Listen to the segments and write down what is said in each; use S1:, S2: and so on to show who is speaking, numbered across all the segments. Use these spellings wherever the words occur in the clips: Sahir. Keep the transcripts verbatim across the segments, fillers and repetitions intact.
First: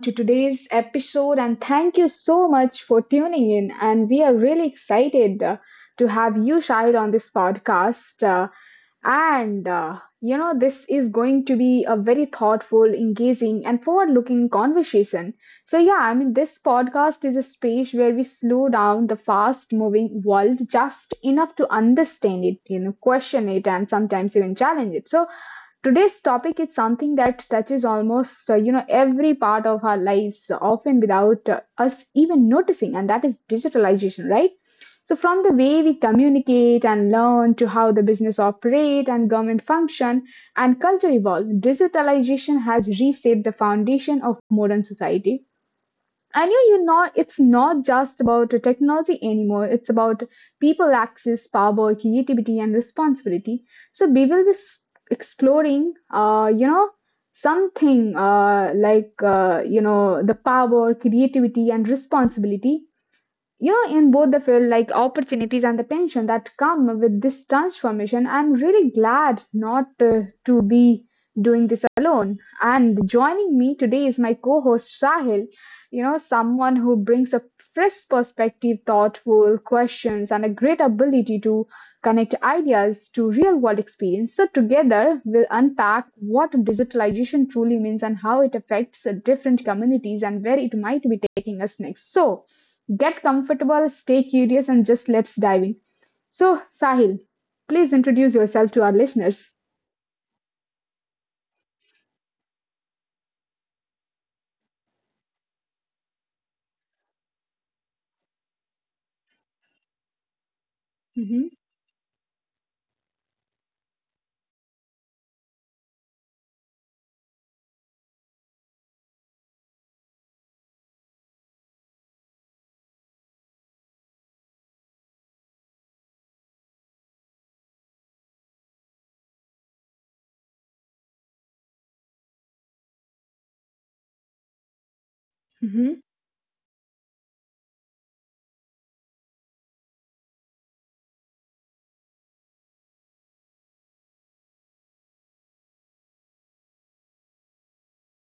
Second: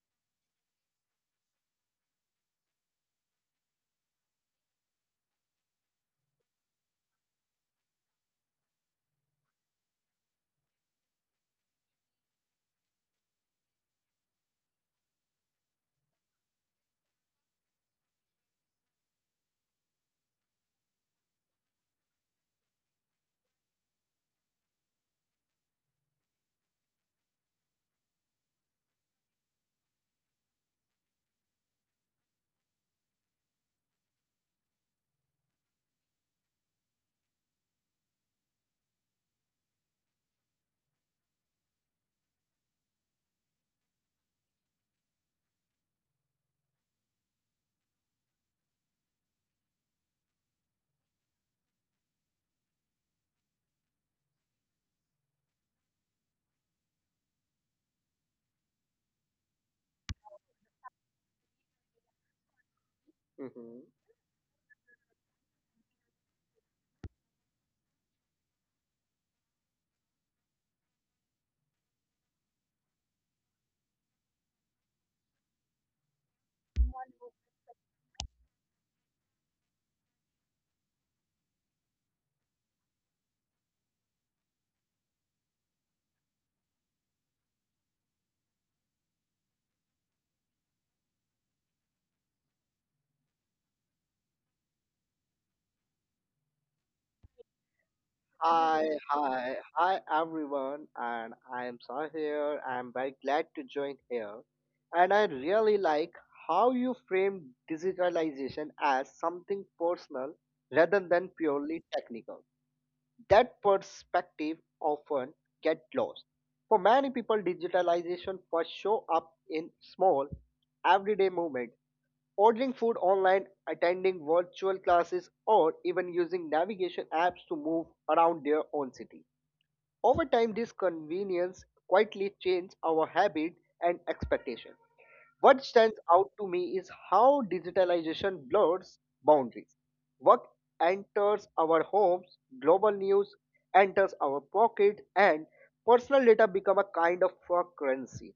S1: to today's episode. And thank you so much for tuning in. And we are really excited uh, to have you, Shahid, on this podcast. Uh, and uh, You know, this is going to be a very thoughtful, engaging, and forward looking conversation. So, yeah, I mean, this podcast is a space where we slow down the fast moving world just enough to understand it, you know, question it, and sometimes even challenge it. So, today's topic is something that touches almost uh, you know every part of our lives, often without uh, us even noticing, and that is digitalization, right? So from the way we communicate and learn to how the business operate and government function and culture evolve, digitalization has reshaped the foundation of modern society. I knew you know it's not just about the technology anymore. It's about people access, power, creativity, and responsibility. So we will be s- exploring, uh, you know, something uh, like uh, you know the power, creativity, and responsibility,
S2: hmm
S1: yeah, in both the field, like opportunities and the tension that come with this transformation. I'm really glad not uh, to be doing this alone. And joining me today is my co-host Sahil, you know, someone who brings a fresh perspective, thoughtful questions, and a great ability to connect ideas to real-world experience. So together, we'll unpack what digitalization truly means and how it affects uh, different communities and where it might be taking us next. So get comfortable, stay curious, and just let's dive in. So, Sahil, please introduce yourself
S2: Hi,
S1: to our
S2: hi,
S1: listeners.
S2: hi everyone, and I am Sahir. Here. I am very glad to join here. And I really like how you frame digitalization as something personal rather than
S1: Mm-hmm,
S2: purely technical. That perspective often get lost. For many people, digitalization first show up in small, everyday moments. Ordering food online, attending virtual classes, or even using navigation apps to move around their own city. Over time, this convenience quietly changed our habit and expectation. What stands
S1: mm-hmm,
S2: out to me is how digitalization blurs boundaries. Work enters our homes, global news enters our pockets, and personal data become a kind of a currency.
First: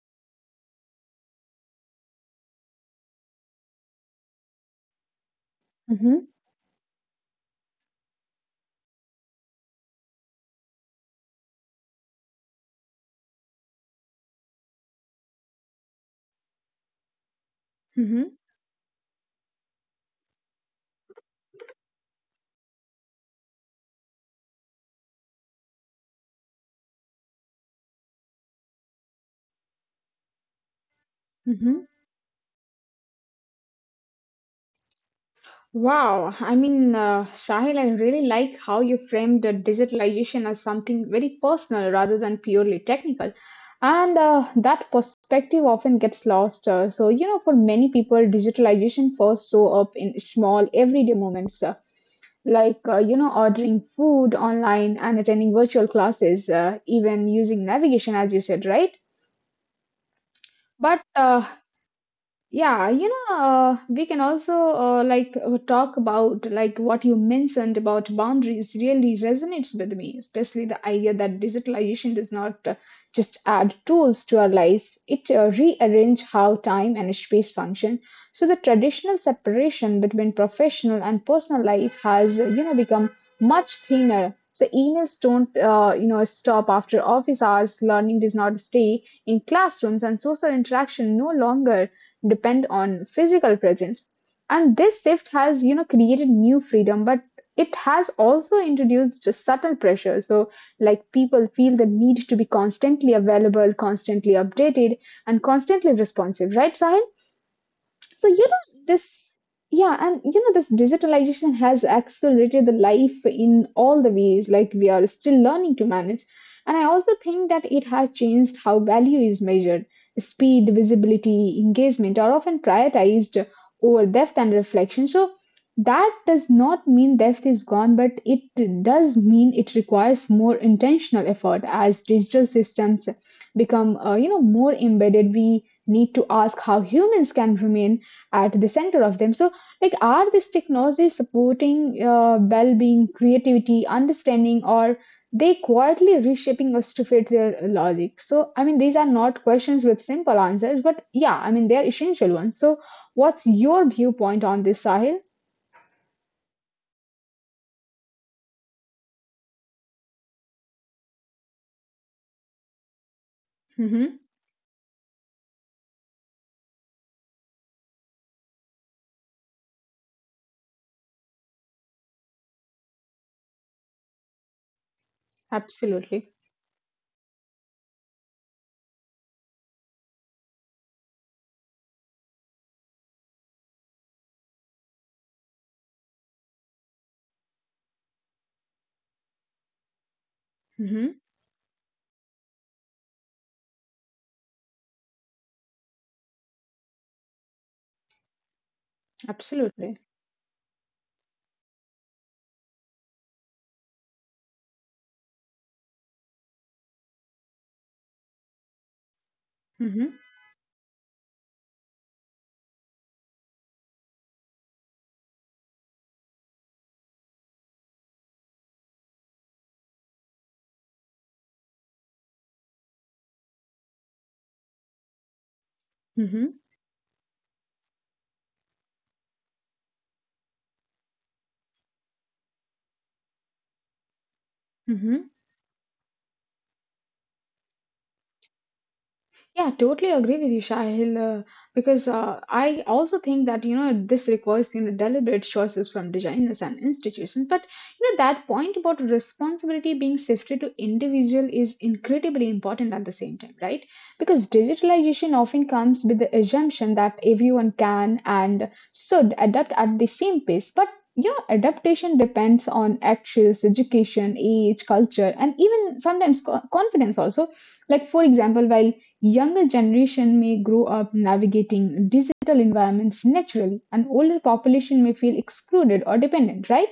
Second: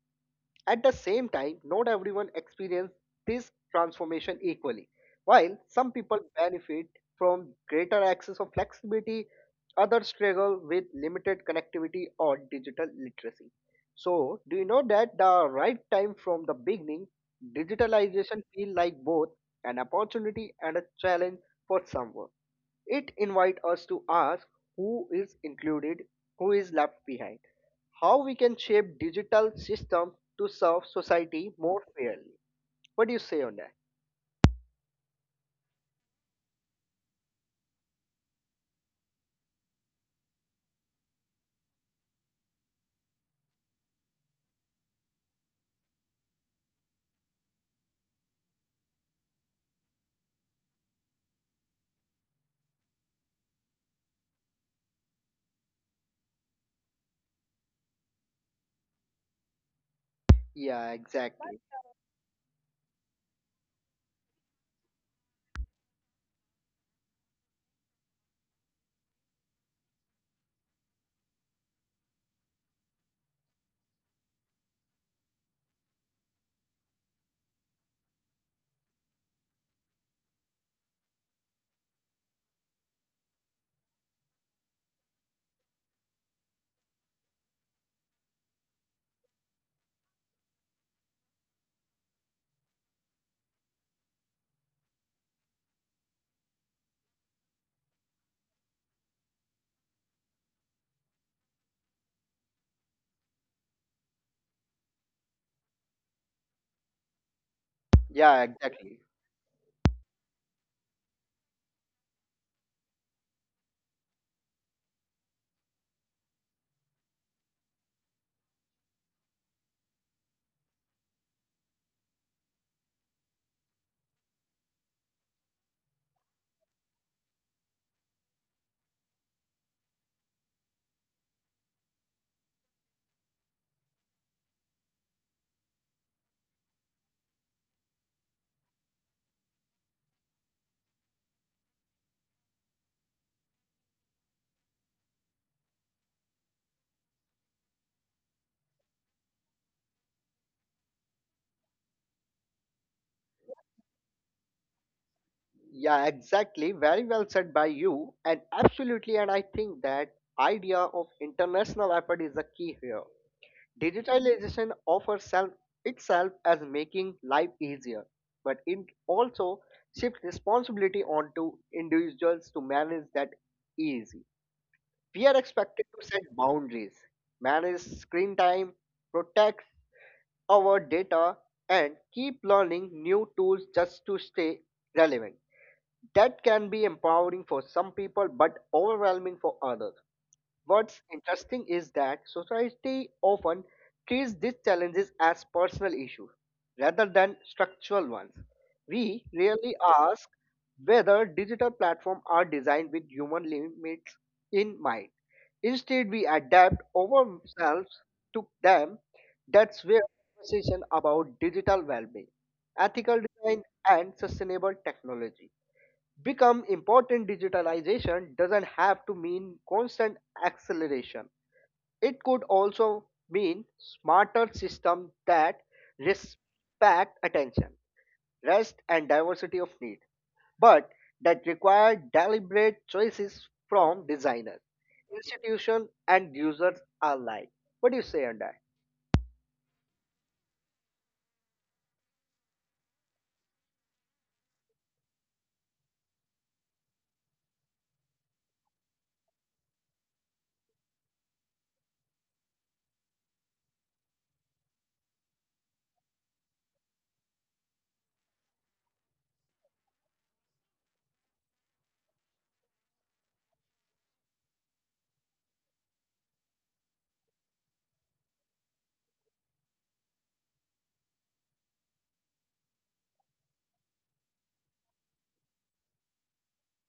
S2: At the same time, not everyone experiences this transformation equally. While some
S1: mm-hmm,
S2: people benefit from greater access or flexibility, others struggle with limited connectivity or digital literacy. So, do you know that the right time from the beginning,
S1: mm-hmm,
S2: digitalization feel like both an opportunity and a challenge for someone. It invite us to ask who is included, who is left behind, how we can shape digital systems to serve society
S1: mm-hmm.
S2: more fairly. What do you say on that?
S1: Wow, I mean, uh, Shahil, I really like how you framed the digitalization as something very personal rather than purely technical. And uh, that perspective often gets lost. Uh, so, you know, for many people, digitalization first show up in small everyday moments. Uh, like uh, you know ordering food online and attending virtual classes, uh, even using navigation as you said, right?
S2: Yeah,
S1: but uh,
S2: exactly.
S1: Yeah, you know, uh, we can also uh, like uh, talk about like what you mentioned about boundaries really resonates with me, especially the idea that digitalization does not uh, just add tools to our lives, it uh, rearrange how time and space function. So the traditional separation between professional and personal life has, uh, you know, become much thinner. So emails don't, uh, you know, stop after office hours. Learning does not stay in classrooms, and social interaction no longer depend on physical presence. And this shift has, you know, created new freedom, but it has also introduced just subtle pressure. So, like, people feel the need to be constantly available, constantly updated, and constantly responsive, right, Sahil? So
S2: Yeah,
S1: you know
S2: exactly.
S1: this Yeah, and you know this digitalization has accelerated the life in all the ways, like we are still learning to manage. And I also think that it has changed how value is measured. Speed, visibility, engagement are often prioritized over depth and reflection. So that does not mean depth is gone, but it does mean it requires more intentional effort. As digital systems become uh, you know more embedded, we need to ask how humans can remain at the center of them. So like, are these technologies supporting uh, well-being, creativity, understanding, or they quietly reshaping us to fit their logic? So I mean these are not questions with simple answers, but yeah, I mean they're essential ones. So what's your viewpoint on this, Sahil?
S2: Yeah, exactly. Very well said by you. And absolutely, and I think that idea of international effort is the key here.
S1: Mm-hmm.
S2: Digitalization offers self, itself as making life easier, but it also shifts responsibility onto individuals to manage that easy. We are expected to set
S1: Absolutely.
S2: boundaries, manage screen time, protect our data, and keep learning new tools just to stay relevant. That can be empowering for some people but overwhelming for others. What's
S1: Mm-hmm.
S2: interesting is that society often treats these challenges as personal issues rather than structural ones. We rarely
S1: Absolutely.
S2: ask whether digital platforms are designed with human limits in mind. Instead, we adapt ourselves to them. That's where
S1: Mm-hmm.
S2: conversation about digital well-being, ethical design, and sustainable technology become important. Digitalization doesn't have to mean constant acceleration. It could also mean smarter systems that
S1: Mm-hmm.
S2: respect attention, rest, and diversity of need, but that require deliberate choices from designers,
S1: Mm-hmm.
S2: institutions, and users alike. What do you say on that?
S1: Yeah, totally agree with you, Sahil. Uh, because uh, I also think that you know this requires you know deliberate choices from designers and institutions. But you know that point about responsibility being shifted to individual is incredibly important at the same time, right? Because digitalization often comes with the assumption that everyone can and should adapt at the same pace, but you know adaptation depends on actions, education, age, culture, and even sometimes co- confidence also. Like for example, while younger generation may grow up navigating digital environments naturally, and older population may feel excluded or dependent, right?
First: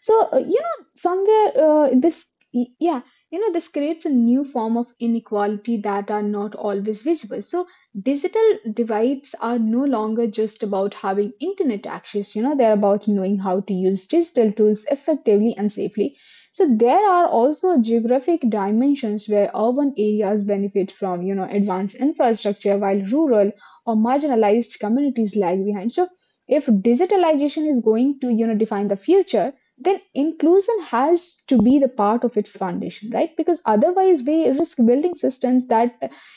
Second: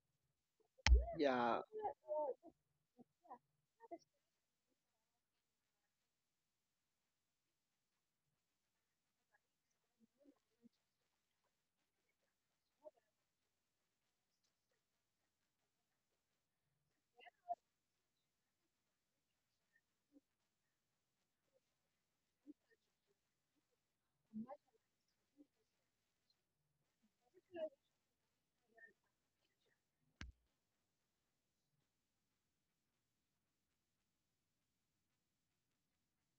S1: So, uh, you know, somewhere
S2: yeah
S1: uh, this, y- yeah, you know, this creates a new form of inequality that are not always visible. So, digital divides are no longer just about having internet access, you know, they're about knowing how to use digital tools effectively and safely. So, there are also geographic dimensions where urban areas benefit from, you know, advanced infrastructure while rural or marginalized communities lag behind. So, if digitalization is going to, you know, define the future, then inclusion has to be the part of its foundation, right? Because otherwise we risk building systems that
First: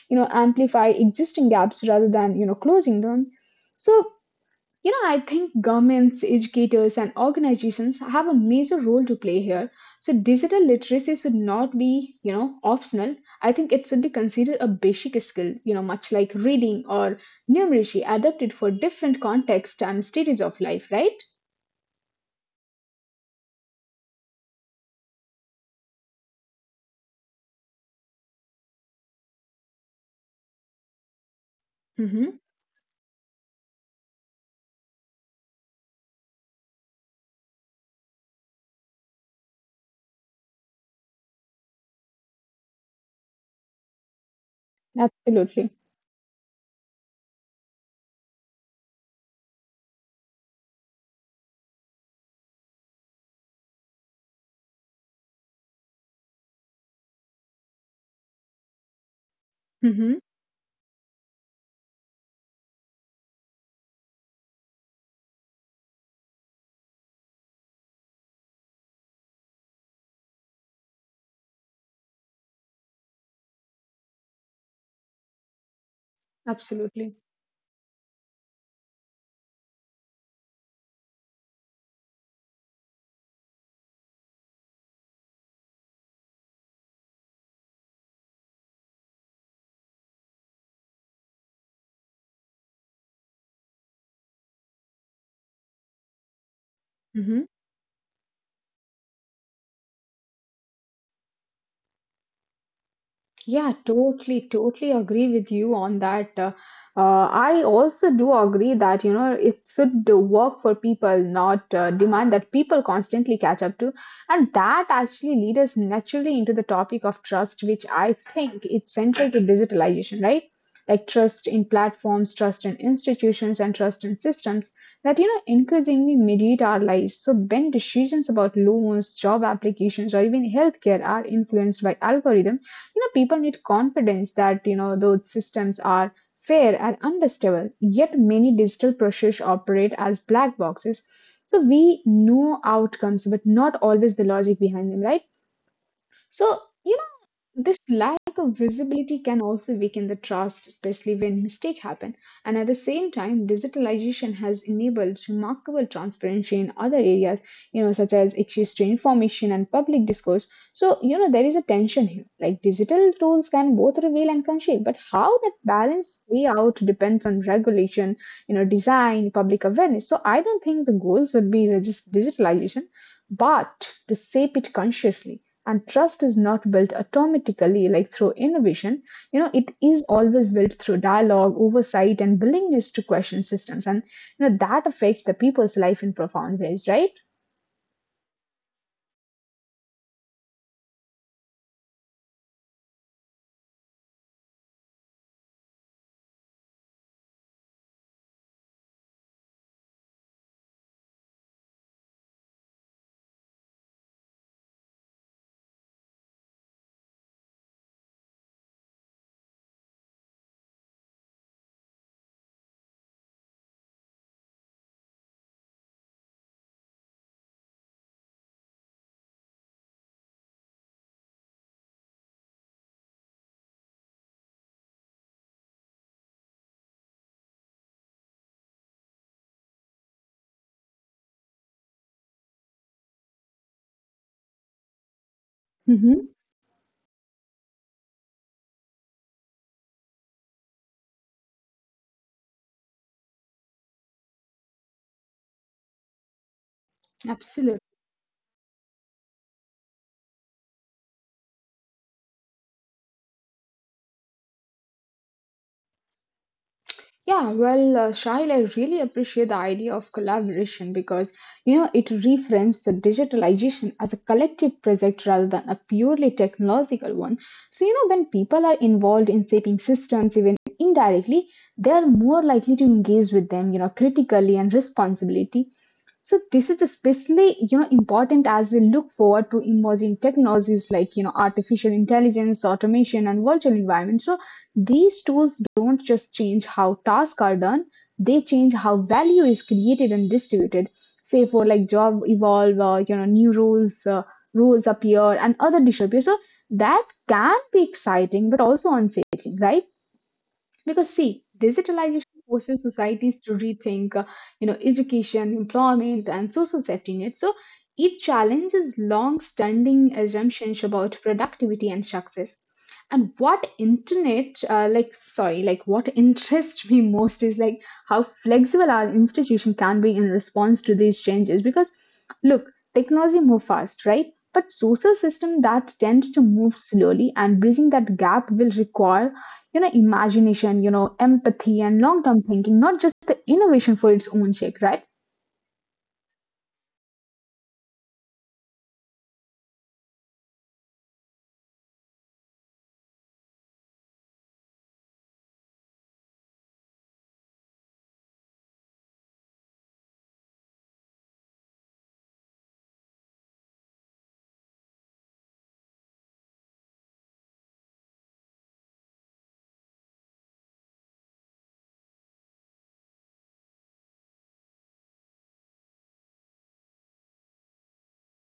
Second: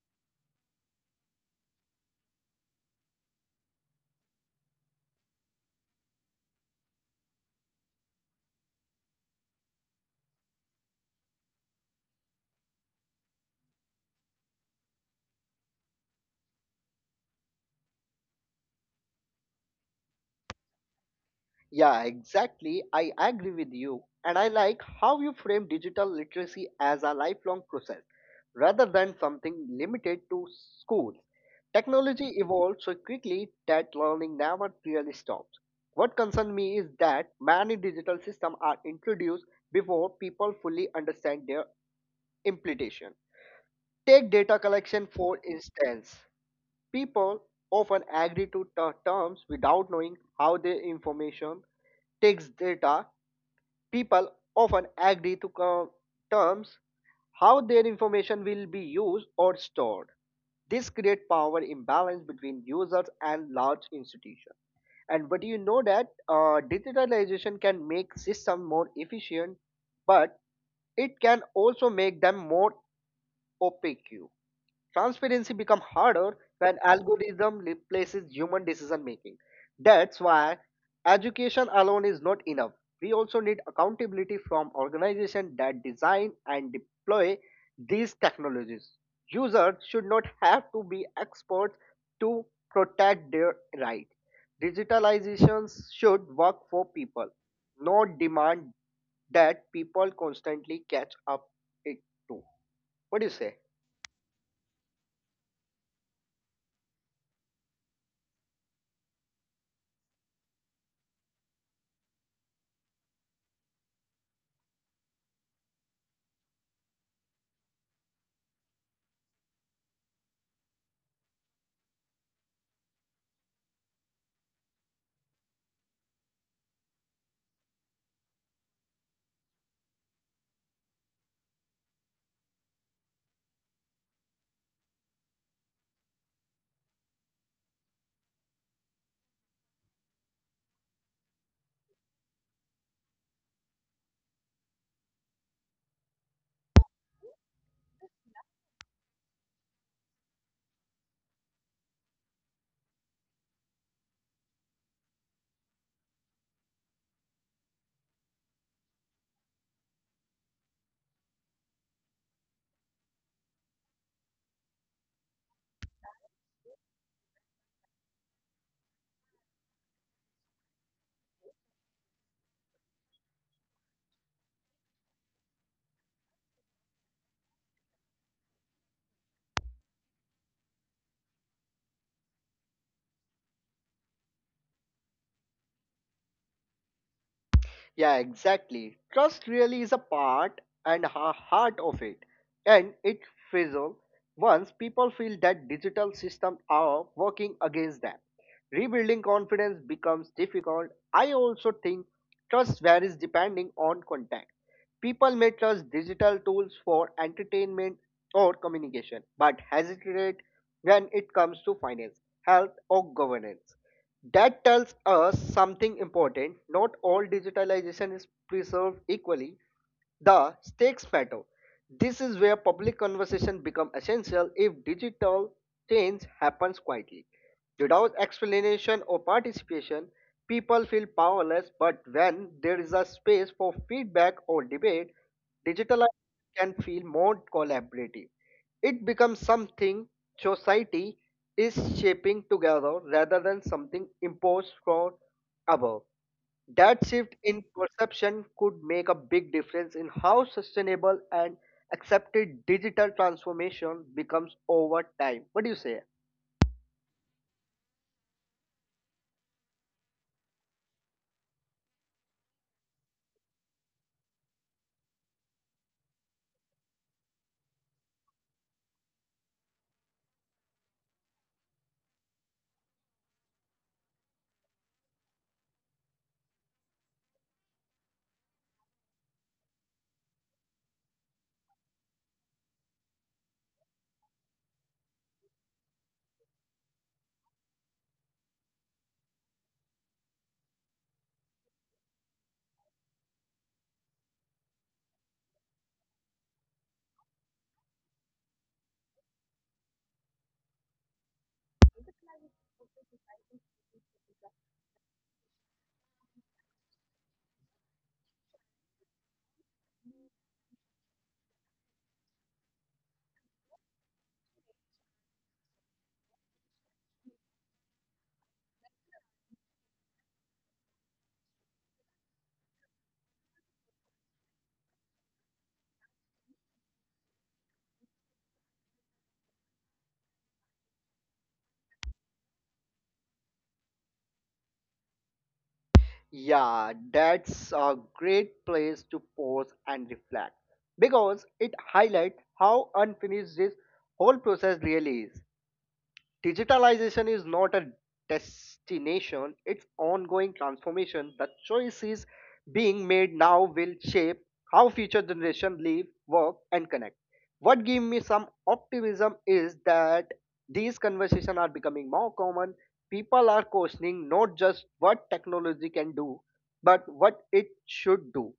S1: you know amplify existing gaps rather than you know closing them. So you know I think governments, educators, and organizations have a major role to play here. So digital literacy should not be you know optional. I think it should be considered a basic skill, you know, much like reading or numeracy, adapted for different contexts and stages of life, right?
S2: Yeah, exactly. I agree with you. And I like how you frame digital literacy as a lifelong process rather than something limited to schools. Technology
S1: Mhm.
S2: evolves so quickly that learning never really stops. What concerns me is that many digital systems are introduced before people fully understand their implementation. Take data collection, for
S1: Absolutely.
S2: instance. People often agree to ter- terms without knowing how their information takes data. People often agree to co- terms how their information will be used or stored.
S1: Mhm.
S2: This creates power imbalance between users and large institutions. And but you know that uh, digitalization can make system more efficient, but it can also make them more opaque. Transparency become harder when
S1: Absolutely.
S2: algorithm replaces human decision making. That's why education alone is not enough. We also need accountability from organizations that design and deploy these technologies. Users should not have to be experts to protect their rights. Digitalizations should work for people,
S1: Mhm.
S2: not demand that people constantly catch up it to. What do you say?
S1: Yeah, totally, totally agree with you on that. Uh, uh, I also do agree that, you know, it should work for people, not uh, demand that people constantly catch up to. And that actually leads us naturally into the topic of trust, which I think it's central to digitalization, right? Like trust in platforms, trust in institutions, and trust in systems that, you know, increasingly mediate our lives. So when decisions about loans, job applications, or even healthcare are influenced by algorithms, you know people need confidence that you know those systems are fair and understandable. Yet many digital processes operate as black boxes, so we know outcomes but not always the logic behind them, right? so you This lack of visibility can also weaken the trust, especially when mistakes happen. And at the same time, digitalization has enabled remarkable transparency in other areas, you know, such as access to information and public discourse. So, you know, there is a tension here. Like digital tools can both reveal and conceal, but how that balance play out depends on regulation, you know, design, public awareness. So I don't think the goals would be resist digitalization, but to shape it consciously. And trust is not built automatically like through innovation, you know it is always built through dialogue, oversight, and willingness to question systems. And you know that affects the people's life in profound ways, right?
S2: Yeah, exactly. Trust really is a part and a heart of it, and it fizzles once people feel that digital systems are working against them. Rebuilding confidence becomes difficult. I also think trust varies depending on context. People may trust digital tools for entertainment or communication, but hesitate when it comes to finance, health, or governance. That tells us something important. Not all digitalization is preserved equally. The stakes matter. This is where public conversation becomes essential if digital change happens quietly. Without explanation or participation, people feel powerless, but when there is a space for feedback or debate, digital
S1: Mm-hmm.
S2: can feel more collaborative. It becomes something society is shaping together rather than something imposed from above. That shift in
S1: Absolutely.
S2: perception could make a big difference in how sustainable and accepted digital transformation becomes over time. What do you say?
S1: Yeah, well, uh, Shail, I really appreciate the idea of collaboration because you know it reframes the digitalization as a collective project rather than a purely technological one. So you know when people are involved in shaping systems, even indirectly, they are more likely to engage with them, you know, critically and responsibility. So this is especially you know important as we look forward to emerging technologies like you know artificial intelligence, automation, and virtual environments. So, these tools don't just change how tasks are done, they change how value is created and distributed. Say for like job evolve, uh, you know, new rules, uh, rules appear and other disappear. So that can be exciting, but also unsettling, right? Because see digitalization forces societies to rethink uh, you know education, employment, and social safety nets. So it challenges long standing assumptions about productivity and success. And what internet uh, like sorry like what interests me most is like how flexible our institution can be in response to these changes. Because look, technology move fast, right? But social system that tend to move slowly, and bridging that gap will require you know imagination, you know empathy, and long term thinking, not just the innovation for its own sake, right?
S2: Yeah, that's a great place to pause and reflect because it highlights how unfinished this whole process really is. Digitalization is not a destination, it's ongoing transformation. The choices being made now will shape how future generations live, work, and connect. What gives me some optimism is that these conversations are becoming more common. People are questioning not just what technology can do, but what it should do.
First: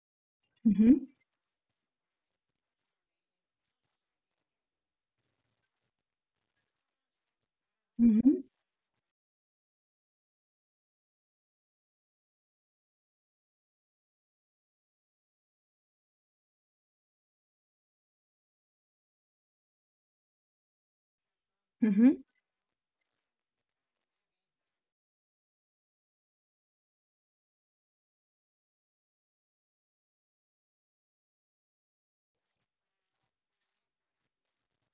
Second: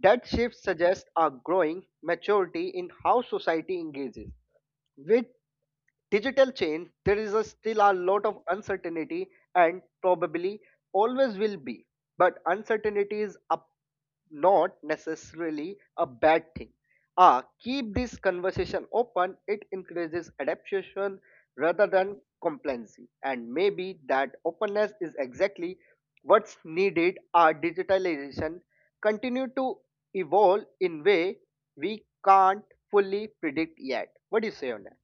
S2: That shift
S1: Mm-hmm.
S2: suggests a growing maturity in how society engages with digital chain. There is a still a lot of
S1: Mm-hmm.
S2: uncertainty and probably always will be. But uncertainty is a, not necessarily a bad thing. Ah, keep this conversation open. It encourages adaptation rather than complacency, and maybe that openness is exactly what's needed. Our digitalization continue to evolve in way we can't fully predict yet. What do you say on that?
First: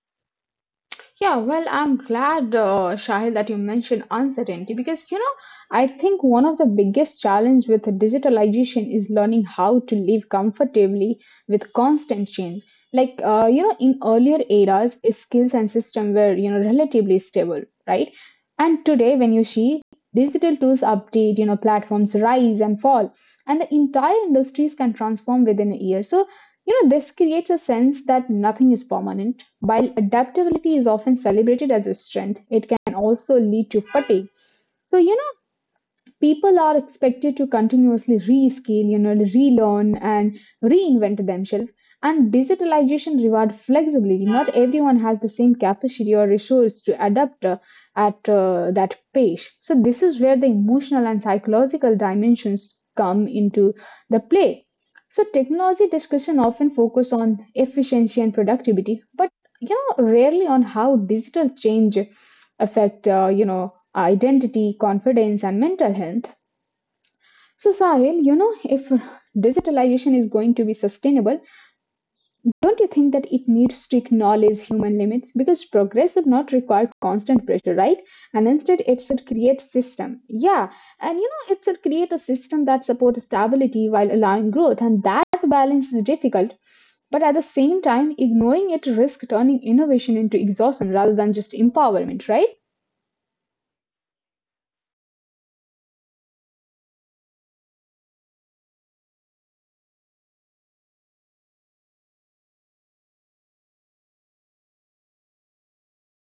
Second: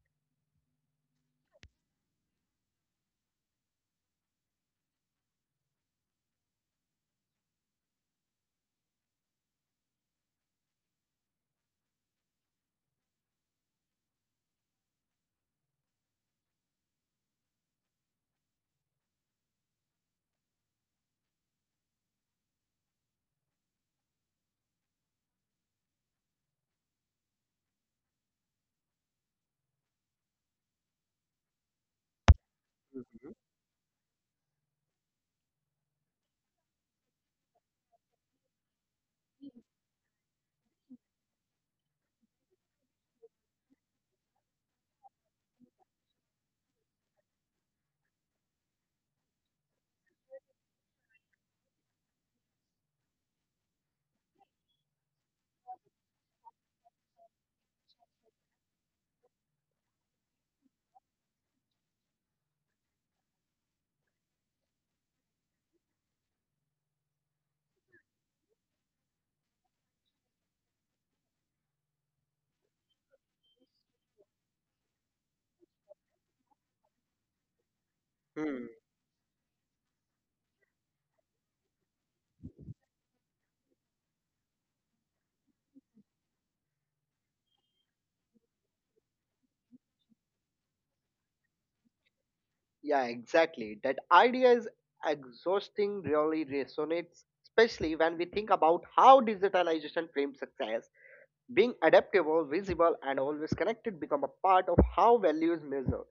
S1: Yeah, well, I'm glad, uh, Shahil, that you mentioned uncertainty because, you know, I think one of the biggest challenge with digitalization is learning how to live comfortably with constant change. Like, uh, you know, in earlier eras, skills and system were, you know, relatively stable, right? And today, when you see digital tools update, you know, platforms rise and fall, and the entire industries can transform within a year. So, you know, this creates a sense that nothing is permanent. While adaptability is often celebrated as a strength, it can also
S2: Mhm.
S1: lead to fatigue. So, you know, people are expected to continuously rescale, you know, relearn and reinvent themselves. And digitalization reward flexibility. Not everyone has the same capacity or resource to adapt uh, at uh, that pace. So this is where the emotional and psychological dimensions come into the play. So technology discussion often focus on efficiency and productivity, but you know rarely on how digital change affect uh, you know identity, confidence, and mental health. So, Sahil, you know, if digitalization is going to be sustainable, don't you think that it needs to acknowledge human limits? Because progress should not require constant pressure, right? And instead,
S2: Hmm.
S1: it should create system. Yeah, and you know, it should create a system that supports stability while allowing growth, and that balance is difficult. But at the same time, ignoring it risks turning innovation into exhaustion rather than just empowerment, right?
S2: Yeah, exactly. That idea is exhausting, really resonates, especially when we think about how digitalization frames success. Being adaptable, visible, and always connected become a part of how value is measured.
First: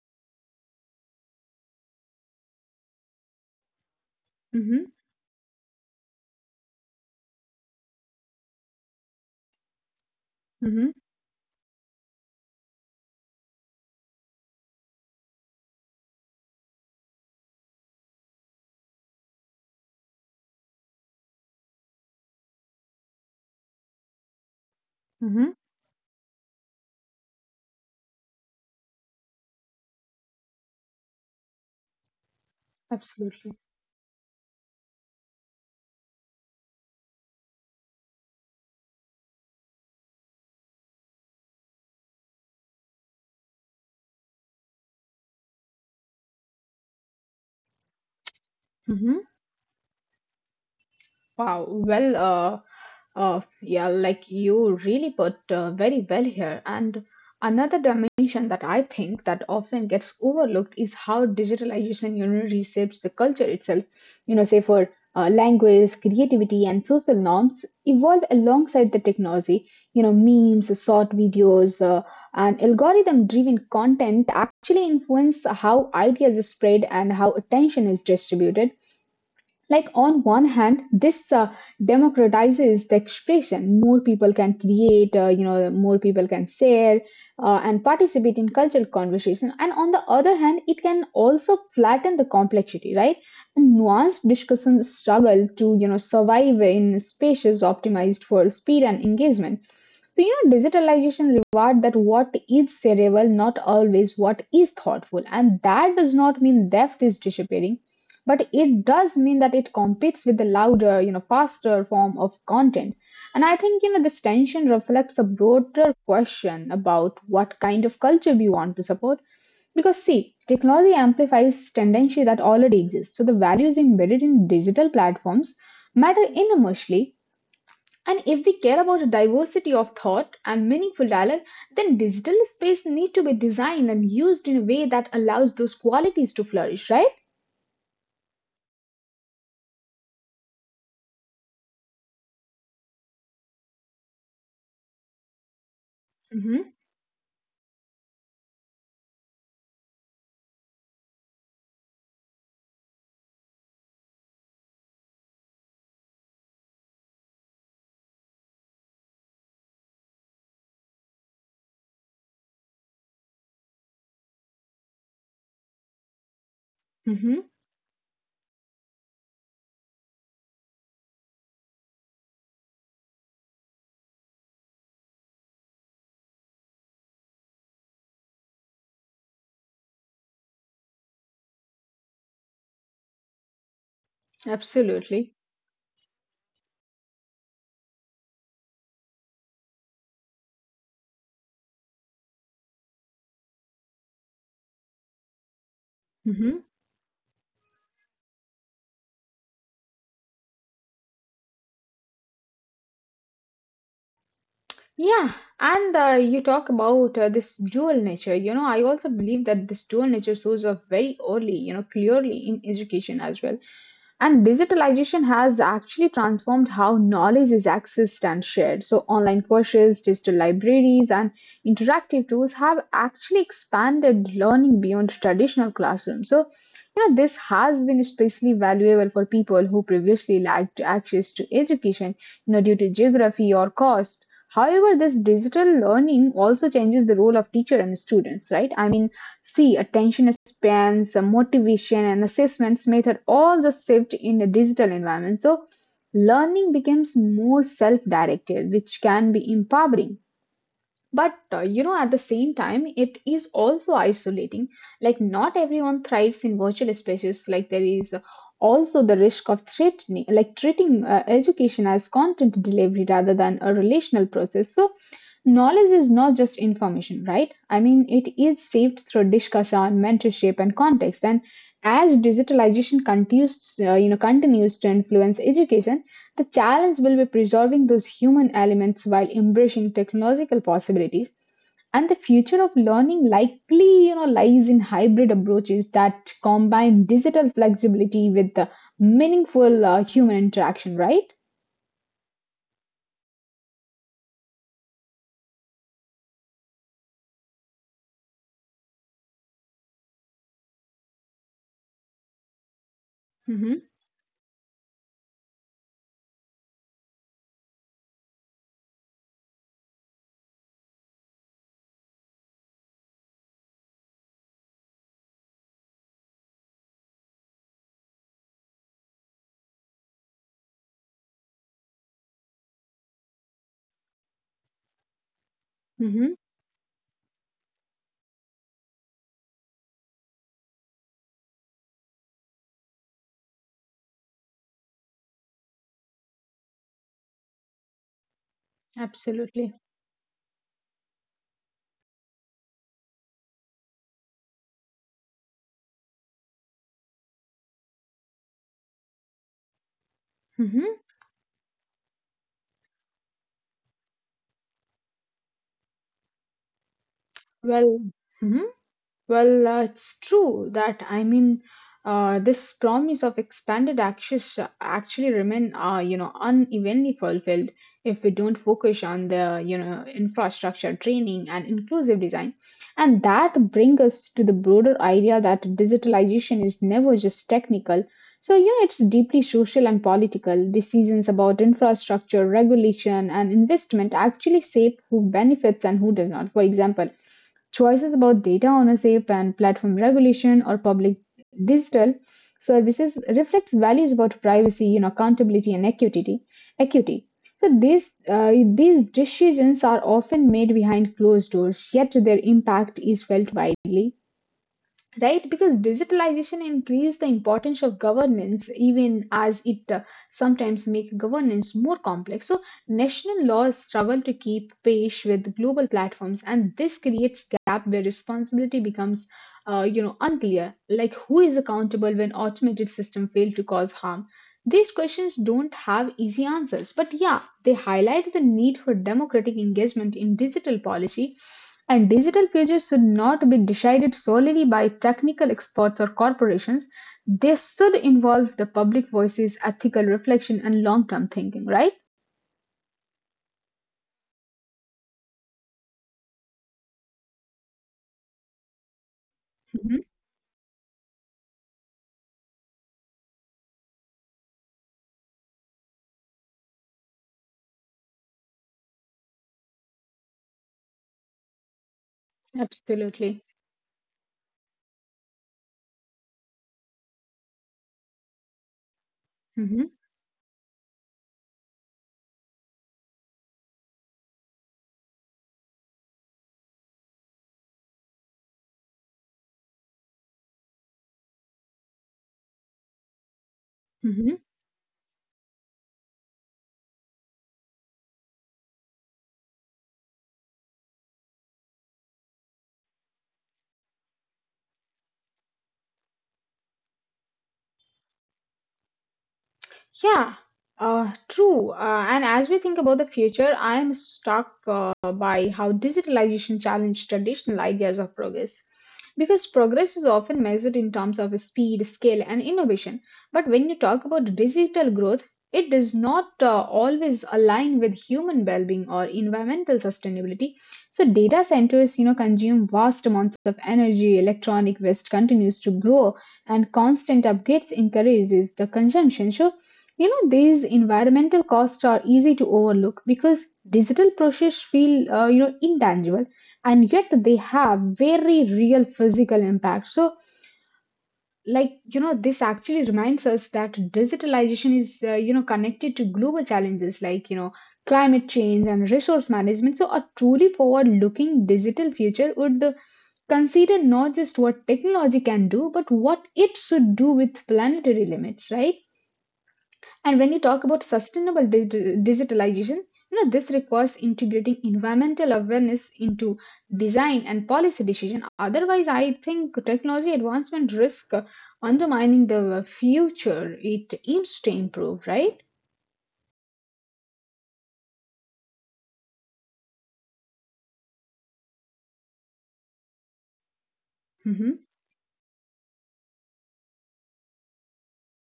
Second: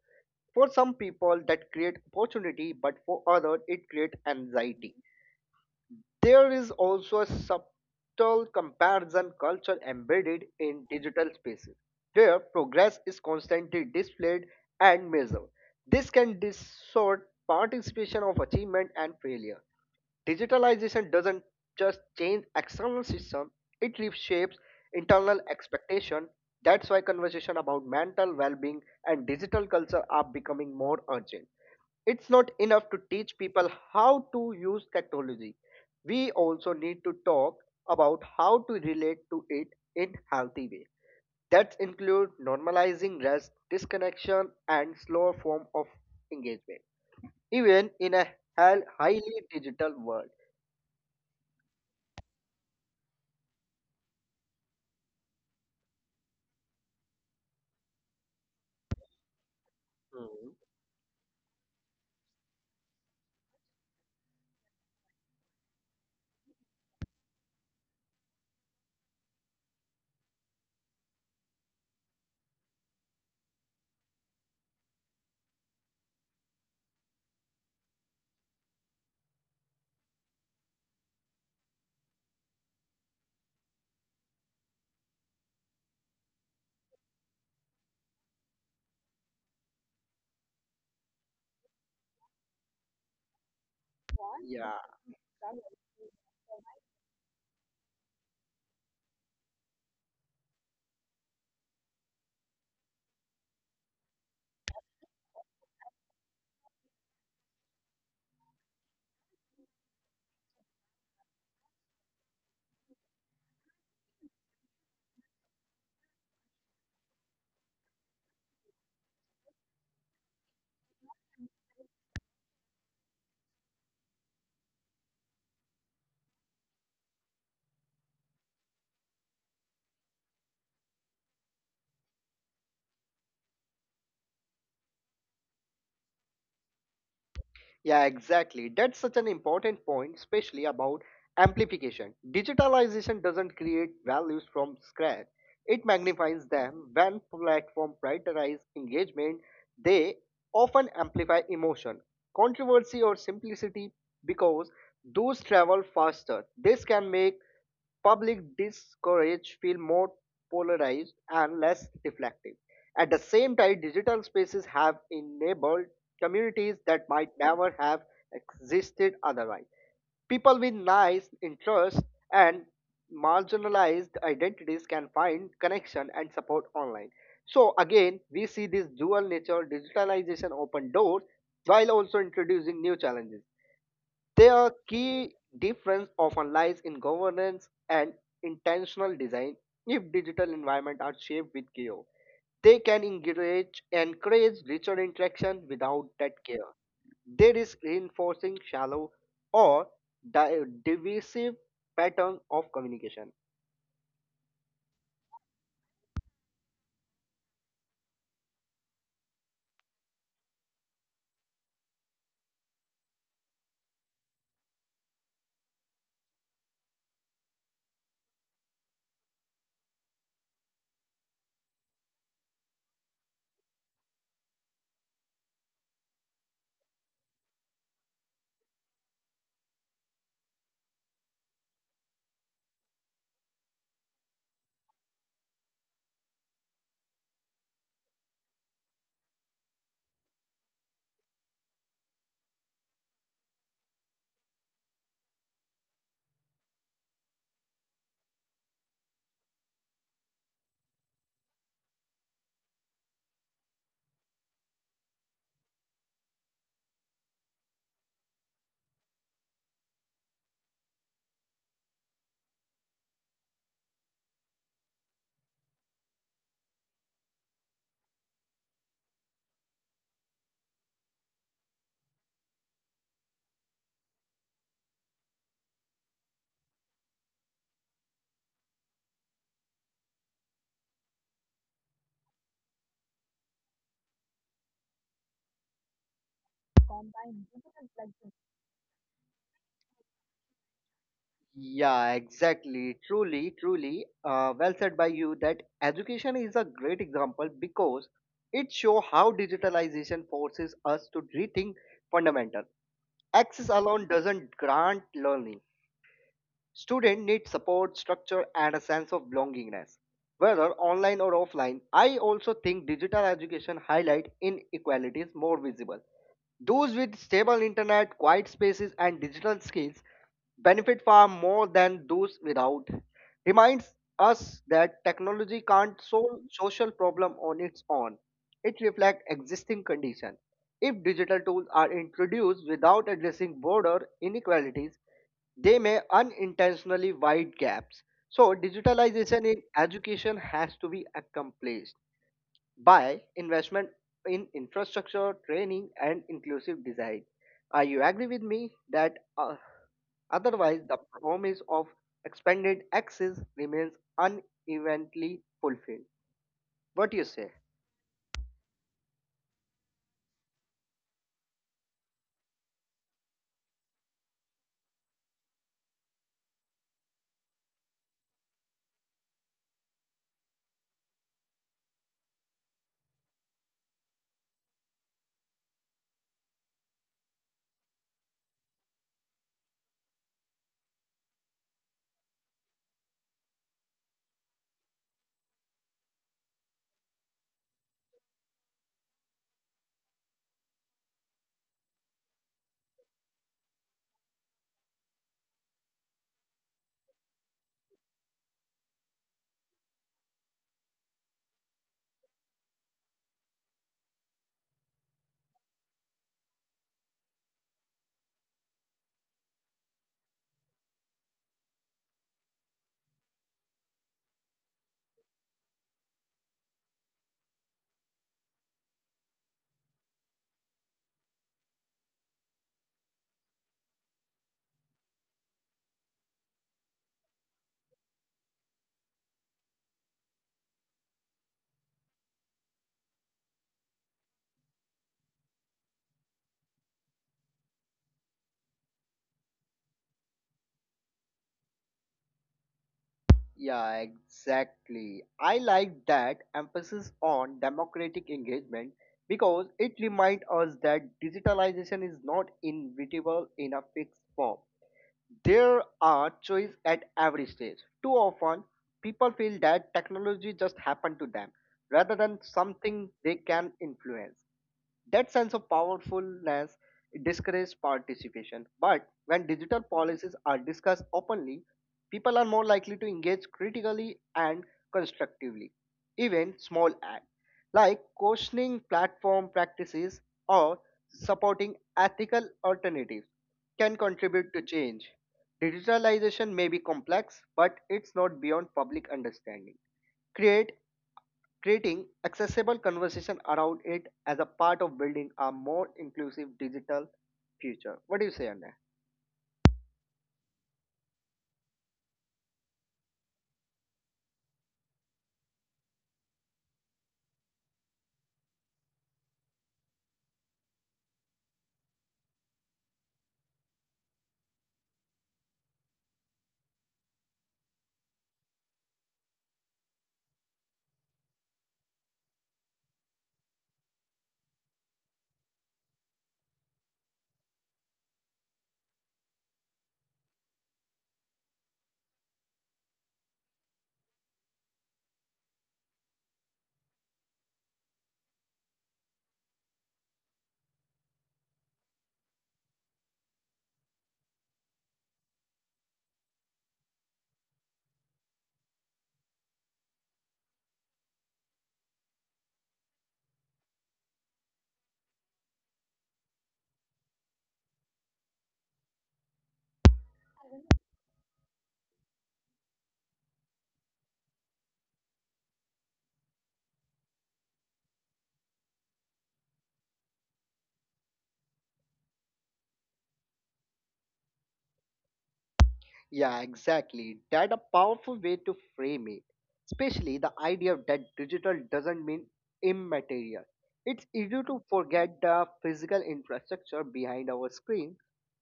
S2: For some people, that create opportunity, but for others, it creates
S1: Mhm,
S2: anxiety. There is also a subtle comparison culture embedded
S1: mhm,
S2: in digital spaces, where progress is constantly displayed and measured. This can distort participation of achievement and failure. Digitalization doesn't just change external system, it reshapes internal
S1: mhm,
S2: expectation. That's why conversation about mental well-being and digital culture are becoming more urgent. It's not enough to teach
S1: absolutely.
S2: people how to use technology. We also need to talk about how to relate to it in healthy way. That include normalizing rest, disconnection and slower form of engagement even in a hel-
S1: Mhm.
S2: highly digital world.
S1: Wow. Well, uh, uh, yeah, like you really put uh, very well here. And another dimension that I think that often gets
S2: Mhm.
S1: overlooked is how digitalization, you know, reshapes the culture itself. You know, say for uh, language, creativity, and social norms evolve alongside the technology. You know, memes, short videos, uh, and algorithm-driven content actually influence how ideas are spread and how attention is distributed, like on one hand this uh, democratizes the expression. More people can create, uh, you know more people can share, uh, and participate in cultural conversation, and on the other hand it can also flatten the complexity, right? And nuanced
S2: Yeah.
S1: discussion struggle to you know survive in spaces optimized for speed and engagement. So you know digitalization reward that what is cerebral, not always what is thoughtful, and that does not mean depth is disappearing, but it does mean that it competes with the louder, you know faster form of content. And I think you know this tension reflects a broader question about what kind of culture we want to support, because see technology amplifies tendency that already exists. So the values embedded in digital platforms matter enormously, and if we care about a diversity of thought and meaningful dialogue, then digital space need to be designed and used in a way that allows those qualities to flourish, right?
S2: Yeah, exactly. That's such an important point, especially about amplification. Digitalization doesn't create values from scratch, it magnifies
S1: Mm-hmm.
S2: them. When platforms prioritize engagement, they often amplify emotion, controversy, or simplicity because those travel faster. This can make public discourage feel more polarized and less reflective. At the same time, digital spaces have enabled communities that might never have existed otherwise. People with nice interests and marginalized identities can find connection and support online. So again, we see this dual nature digitalization open doors while also introducing new challenges. Their
S1: Absolutely.
S2: key difference often lies in governance and intentional design. If digital environments are shaped with care, they can encourage encourage richer interaction without that
S1: Hmm.
S2: care. They risk reinforcing shallow or di- divisive pattern of communication.
S1: Yeah, and uh, you talk about uh, this dual nature. You know, I also believe that this dual nature shows up very early, you know, clearly in education as well. And digitalization has actually transformed how knowledge is accessed and shared. So, online courses, digital libraries, and interactive tools have actually expanded learning beyond traditional classrooms. So, you know, this has been especially valuable for people who previously lacked access to education, you know, due to geography or cost. However, this digital learning also changes the role of teacher and students, right? I mean, See, attention spans, uh, motivation, and assessments method all the shift in a digital environment. So, learning becomes more self directed, which can be empowering, but uh, you know at the same time it is also isolating. Like not everyone thrives in virtual spaces. Like there is also the risk of threatening, like treating uh, education as content delivery rather than a relational process. So knowledge is not just information, right? I mean it is saved through discussion, mentorship and context. And as digitalization continues, uh, you know continues to influence education, the challenge will be preserving those human elements while embracing technological possibilities. And the future of learning likely, you know, lies in hybrid approaches that combine digital flexibility with the meaningful uh, human interaction, right?
S2: Yeah, exactly. Truly, truly, uh, well said by you that education is a great example because it shows how digitalization forces us to rethink fundamental. Access
S1: Mm-hmm.
S2: alone doesn't grant learning. Students need support, structure, and a sense of belongingness. Whether online or offline, I also think digital education highlight inequalities more visible. Those with stable internet, quiet spaces, and digital skills benefit far more than those without. Reminds us that technology can't
S1: Mm-hmm.
S2: solve social problem on its own. It reflects existing condition. If digital tools are introduced without addressing border inequalities, they may unintentionally wide gaps. So digitalization in
S1: Absolutely.
S2: education has to be accomplished by investment in infrastructure, training, and inclusive design. Uh, you agree with me that uh, otherwise
S1: Mm-hmm.
S2: the promise of expanded access remains unevenly fulfilled. What do you say?
S1: Well, mhm. Well, uh, it's true that I mean, uh, this promise of expanded access uh, actually remain, uh, you know, unevenly fulfilled if we don't focus on the, you know, infrastructure, training, and inclusive design. And that brings us to the broader idea that digitalization is never just technical. So, you know, it's deeply social and political. Decisions about infrastructure, regulation, and investment actually shape who benefits and who does not. For example, choices about data ownership and platform regulation or public digital services reflects values about privacy, you know, accountability and equity. Equity. So these uh, these decisions are often made behind closed doors, yet their impact is felt widely, right? Because digitalization increased the importance of governance even as it uh, sometimes make governance more complex. So national laws struggle to keep pace with global platforms and this creates gap where responsibility becomes uh, you know unclear, like who is accountable when automated system fail to cause harm. These questions don't have easy answers, but yeah, they highlight the need for democratic engagement in digital policy, and digital pages should not be decided solely by technical experts or corporations. They should involve the public voices, ethical reflection, and long term thinking, right?
S2: Yeah, exactly. I like that emphasis on democratic engagement because it
S1: Mhm.
S2: reminds us that digitalization is not inevitable in a fixed form. There are choice at every stage. Too often, people feel that technology just happened to them rather than something they
S1: Absolutely.
S2: can influence. That sense of powerfulness discourages participation. But when digital
S1: Hmm.
S2: policies are discussed openly, people are more likely to engage critically and constructively. Even small acts like questioning platform practices or supporting ethical alternatives can contribute
S1: Hmm.
S2: to change. Digitalization may be complex, but it's not beyond public understanding. Create Creating accessible conversation around it as a part of building a more inclusive digital future. What do you say, Anna?
S1: Yeah, uh, true. Uh, and as we think about the future, I am struck uh, by how digitalization challenged traditional ideas of progress. Because progress is often measured in terms of speed, scale, and innovation. But when you talk about digital growth, it does not uh, always align with human well-being or environmental sustainability. So data centers, you know, consume vast amounts of energy. Electronic waste continues to grow, and constant upgrades encourages the consumption. So you know, these environmental costs are easy to overlook because digital processes feel, uh, you know, intangible, and yet they have very real physical impact. So, like, you know, this actually reminds us that digitalization is, uh, you know, connected to global challenges like, you know, climate change and resource management. So, a truly forward looking digital future would uh, consider not just what technology can do, but what it should do with planetary limits, right? And when you talk about sustainable digi- digitalization, you know this requires integrating environmental awareness into design and policy decision. Otherwise, I think technology advancement risk undermining the future it aims to improve, right?
S2: Yeah, exactly. That a powerful way to frame it. Especially the idea that digital doesn't mean immaterial. It's easy to
S1: Hmm.
S2: forget the physical infrastructure behind our screen.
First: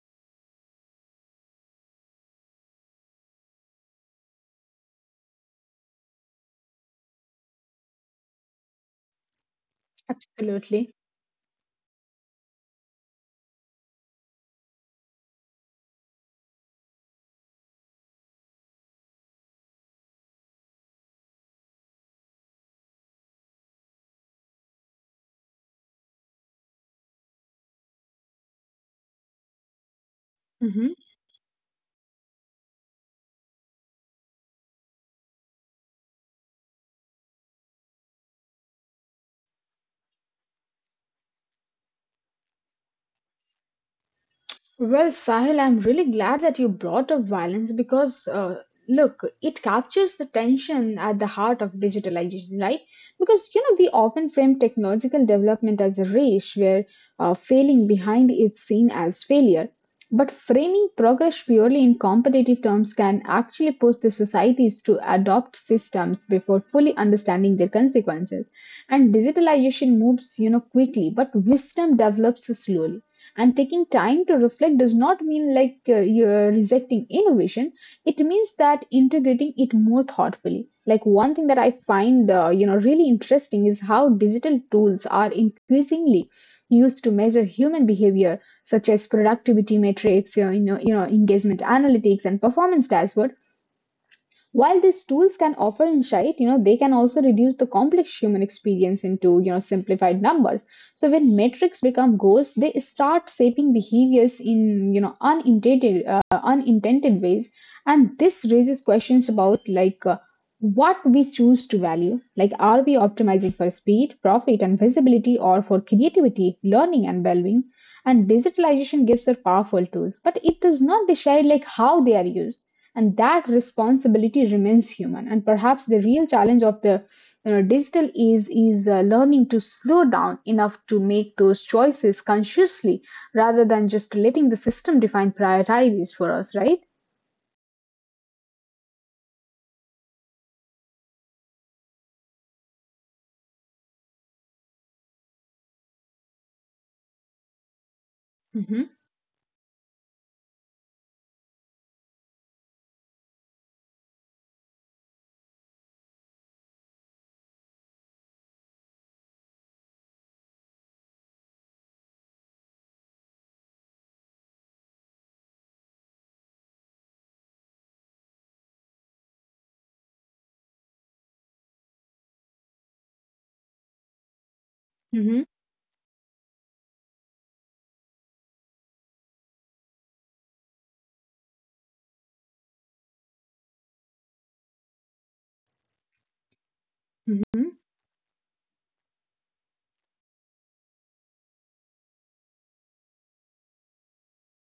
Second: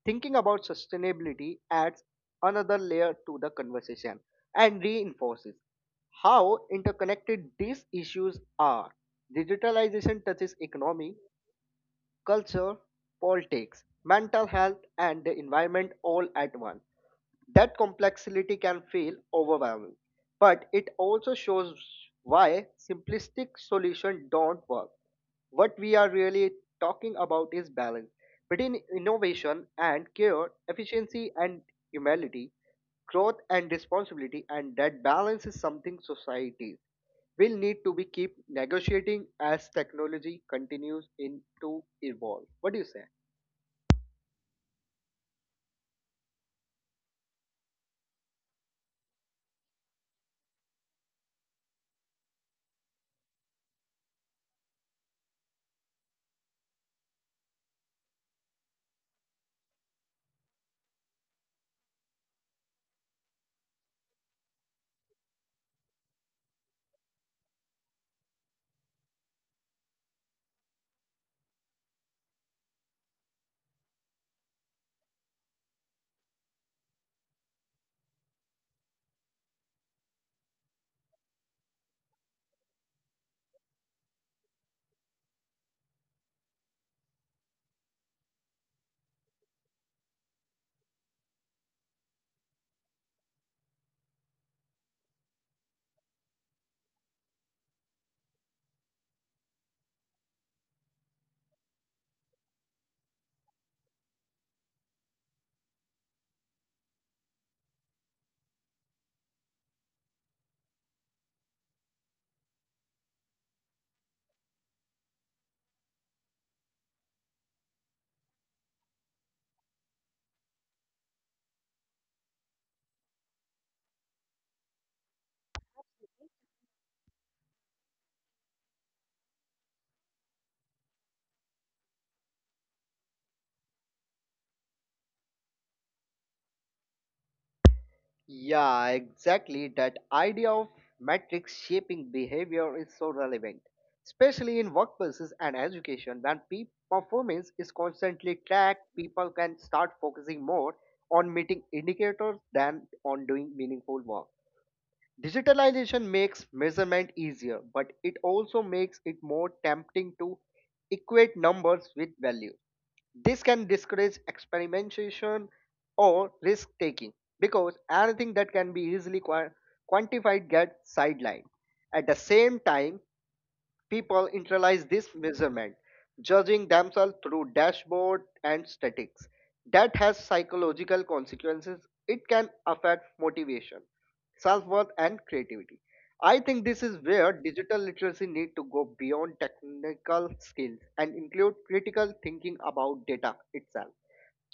S2: Thinking about sustainability adds another layer to the conversation and reinforces how interconnected these issues are. Digitalization touches
S1: Absolutely.
S2: economy, culture, politics, mental health, and the environment all at once. That complexity can feel overwhelming, but it also shows why simplistic solutions don't work. What we are really talking about is balance between innovation and care,
S1: Mhm.
S2: efficiency and humility, growth and responsibility, and that balance is something societies will need to be keep negotiating as technology continues in to evolve. What do you say?
S1: Well, Sahil, I'm really glad that you brought up violence, because, uh, look, it captures the tension at the heart of digitalization, right? Because, you know, we often frame technological development as a race where uh, failing behind is seen as failure. But framing progress purely in competitive terms can actually push the societies to adopt systems before fully understanding their consequences. And digitalization moves, you know, quickly, but wisdom develops slowly. And taking time to reflect does not mean like uh, you're rejecting innovation. It means that integrating it more thoughtfully. Like one thing that I find, uh, you know, really interesting is how digital tools are increasingly used to measure human behavior, such as productivity metrics, you know, you know, engagement analytics, and performance dashboards. While these tools can offer insight, you know, they can also reduce the complex human experience into, you know, simplified numbers. So when metrics become goals, they start shaping behaviors in, you know, unintended, uh, unintended ways. And this raises questions about like uh, what we choose to value. Like, are we optimizing for speed, profit, and visibility, or for creativity, learning, and well-being? And digitalization gives us powerful tools, but it does not decide like how they are used, and that responsibility remains human. And perhaps the real challenge of the, you know, digital age is uh, learning to slow down enough to make those choices consciously rather than just letting the system define priorities for us, right?
S2: Yeah, exactly. That idea of metrics shaping behavior is so relevant, especially in workplaces and education. When pe- performance is constantly
S1: Mm-hmm.
S2: tracked, people can start focusing more on meeting indicators than on doing meaningful work. Digitalization makes measurement easier, but it also makes it more tempting to equate numbers with value. This can discourage experimentation or risk taking because anything that can be easily quantified gets sidelined. At the same time, people internalize this
S1: Mm-hmm.
S2: measurement, judging themselves through dashboard and statics. That has psychological consequences. It can affect motivation, self-worth, and creativity. I think this is where
S1: Mm-hmm.
S2: digital literacy need to go beyond technical skills and include critical thinking about data itself.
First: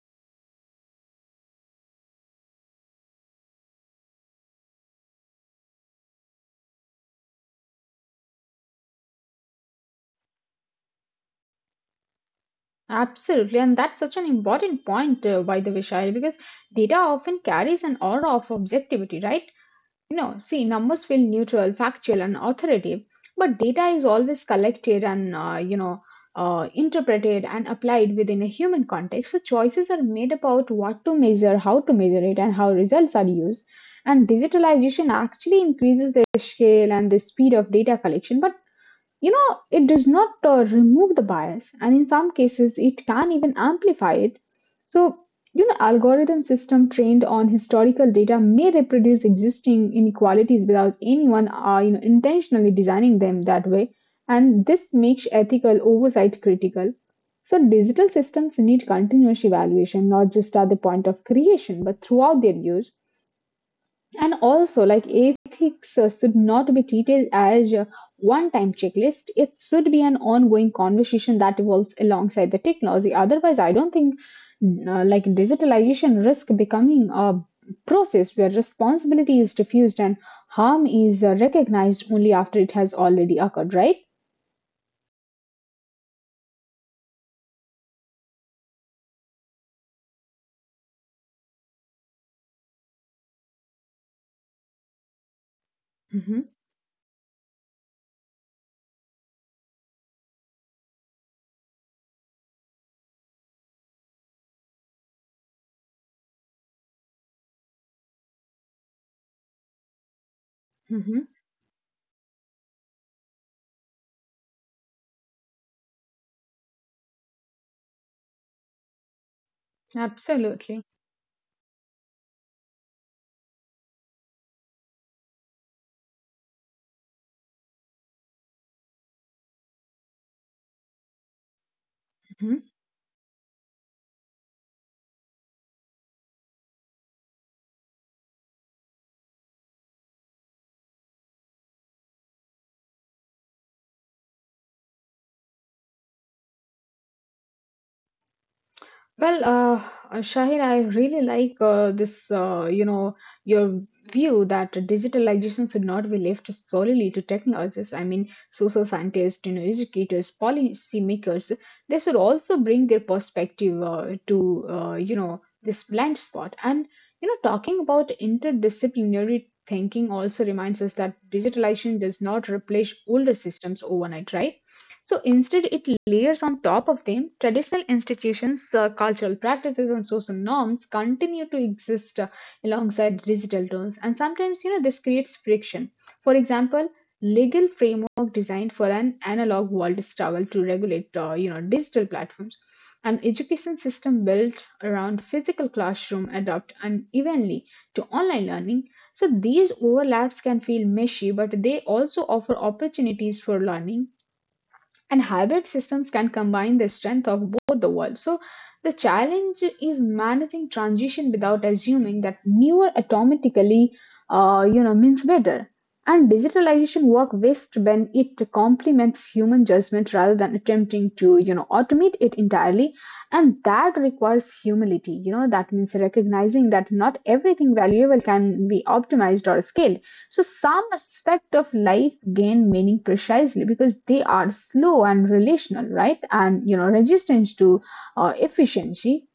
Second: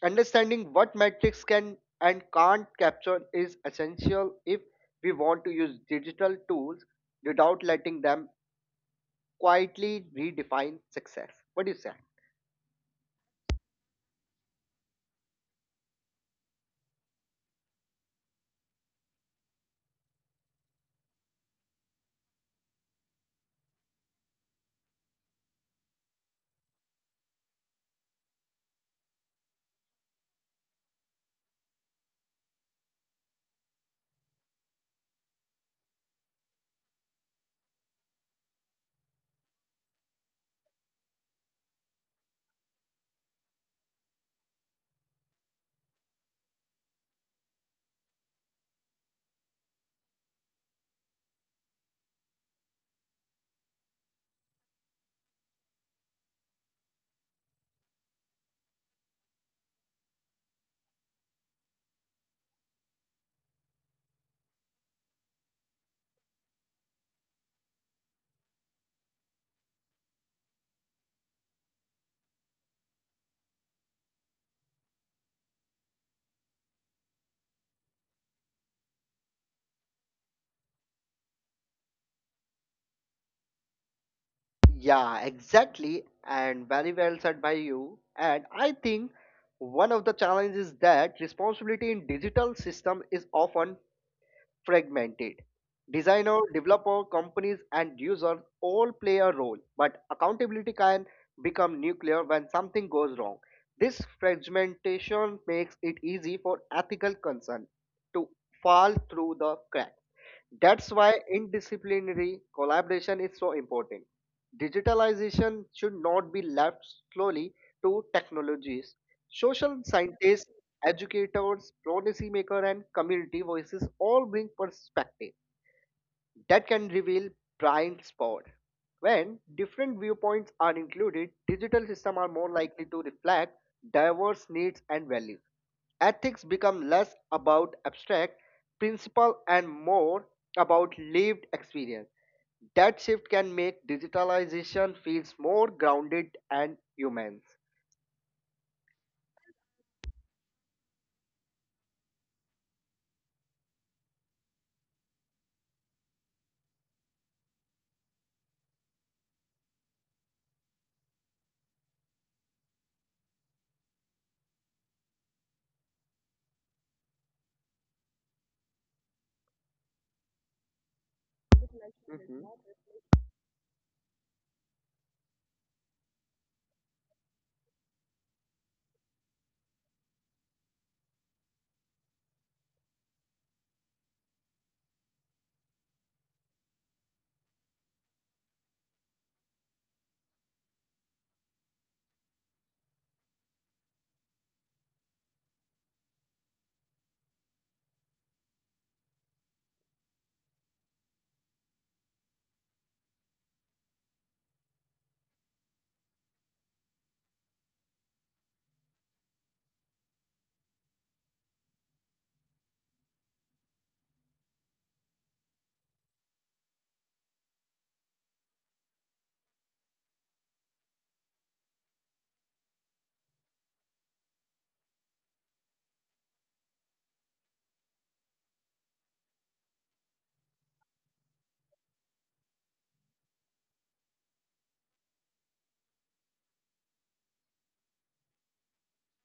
S2: Understanding what metrics can and can't capture is essential if we want to use digital tools without letting them quietly redefine success. What do you say?
S1: Absolutely, and that's such an important point, uh, by the way, Shairi, because data often carries an aura of objectivity, right? No, see, numbers feel neutral, factual, and authoritative, but data is always collected and uh, you know uh, interpreted and applied within a human context. So choices are made about what to measure, how to measure it, and how results are used. And digitalization actually increases the scale and the speed of data collection, but you know it does not uh, remove the bias, and in some cases it can even amplify it. So you know algorithm system trained on historical data may reproduce existing inequalities without anyone uh, you know intentionally designing them that way, and this makes ethical oversight critical. So digital systems need continuous evaluation, not just at the point of creation but throughout their use. And also, like ethics uh, should not be treated as a one time checklist. It should be an ongoing conversation that evolves alongside the technology. Otherwise, I don't think uh, like digitalization risk becoming a process where responsibility is diffused and harm is uh, recognized only after it has already occurred, right?
S2: Yeah, exactly, and very well said by you. And I think one of the challenges is that responsibility in digital system is often fragmented.
S1: Hmm.
S2: Designer, developer, companies, and users all play a role, but accountability can become nuclear when something goes wrong. This fragmentation makes it easy for ethical concern to fall through the cracks. That's why
S1: Hmm.
S2: interdisciplinary collaboration is so important. Digitalization should not be left slowly to technologies. Social scientists,
S1: Absolutely.
S2: educators, policymakers, and community voices all bring perspective that can reveal blind spot. When different viewpoints are included, digital systems are more
S1: Mhm.
S2: likely to reflect diverse needs and values. Ethics become less about abstract principle and more about lived experience. That shift can make digitalization feels more grounded and humans.
S1: Well, uh, uh, Shaheen, I really like uh, this, uh, you know, your view that digitalization should not be left solely to technologists. I mean, social scientists, you know, educators, policymakers, they should also bring their perspective uh, to, uh, you know, this blind spot. And, you know, talking about interdisciplinary thinking also reminds us that digitalization does not
S2: Mhm.
S1: replace older systems overnight, right? So instead, it layers on top of them. Traditional institutions, uh, cultural practices, and social norms continue to exist uh, alongside digital tools. And sometimes, you know, this creates friction. For example, legal framework designed for an analog world struggle to regulate, uh, you know, digital platforms. An education system built around physical classroom adopt unevenly to online learning. So these overlaps can feel meshy, but they also offer opportunities for learning, and hybrid systems can combine the strength of both the worlds. So the challenge is managing transition without assuming that newer automatically, uh, you know, means better. And digitalization work best when it complements human judgment rather than attempting to, you know, automate it entirely. And that requires humility. You know, that means recognizing that not everything valuable can be optimized or scaled, so some aspect of life gain meaning precisely because they are slow and relational, right? And you know, resistance to uh, efficiency.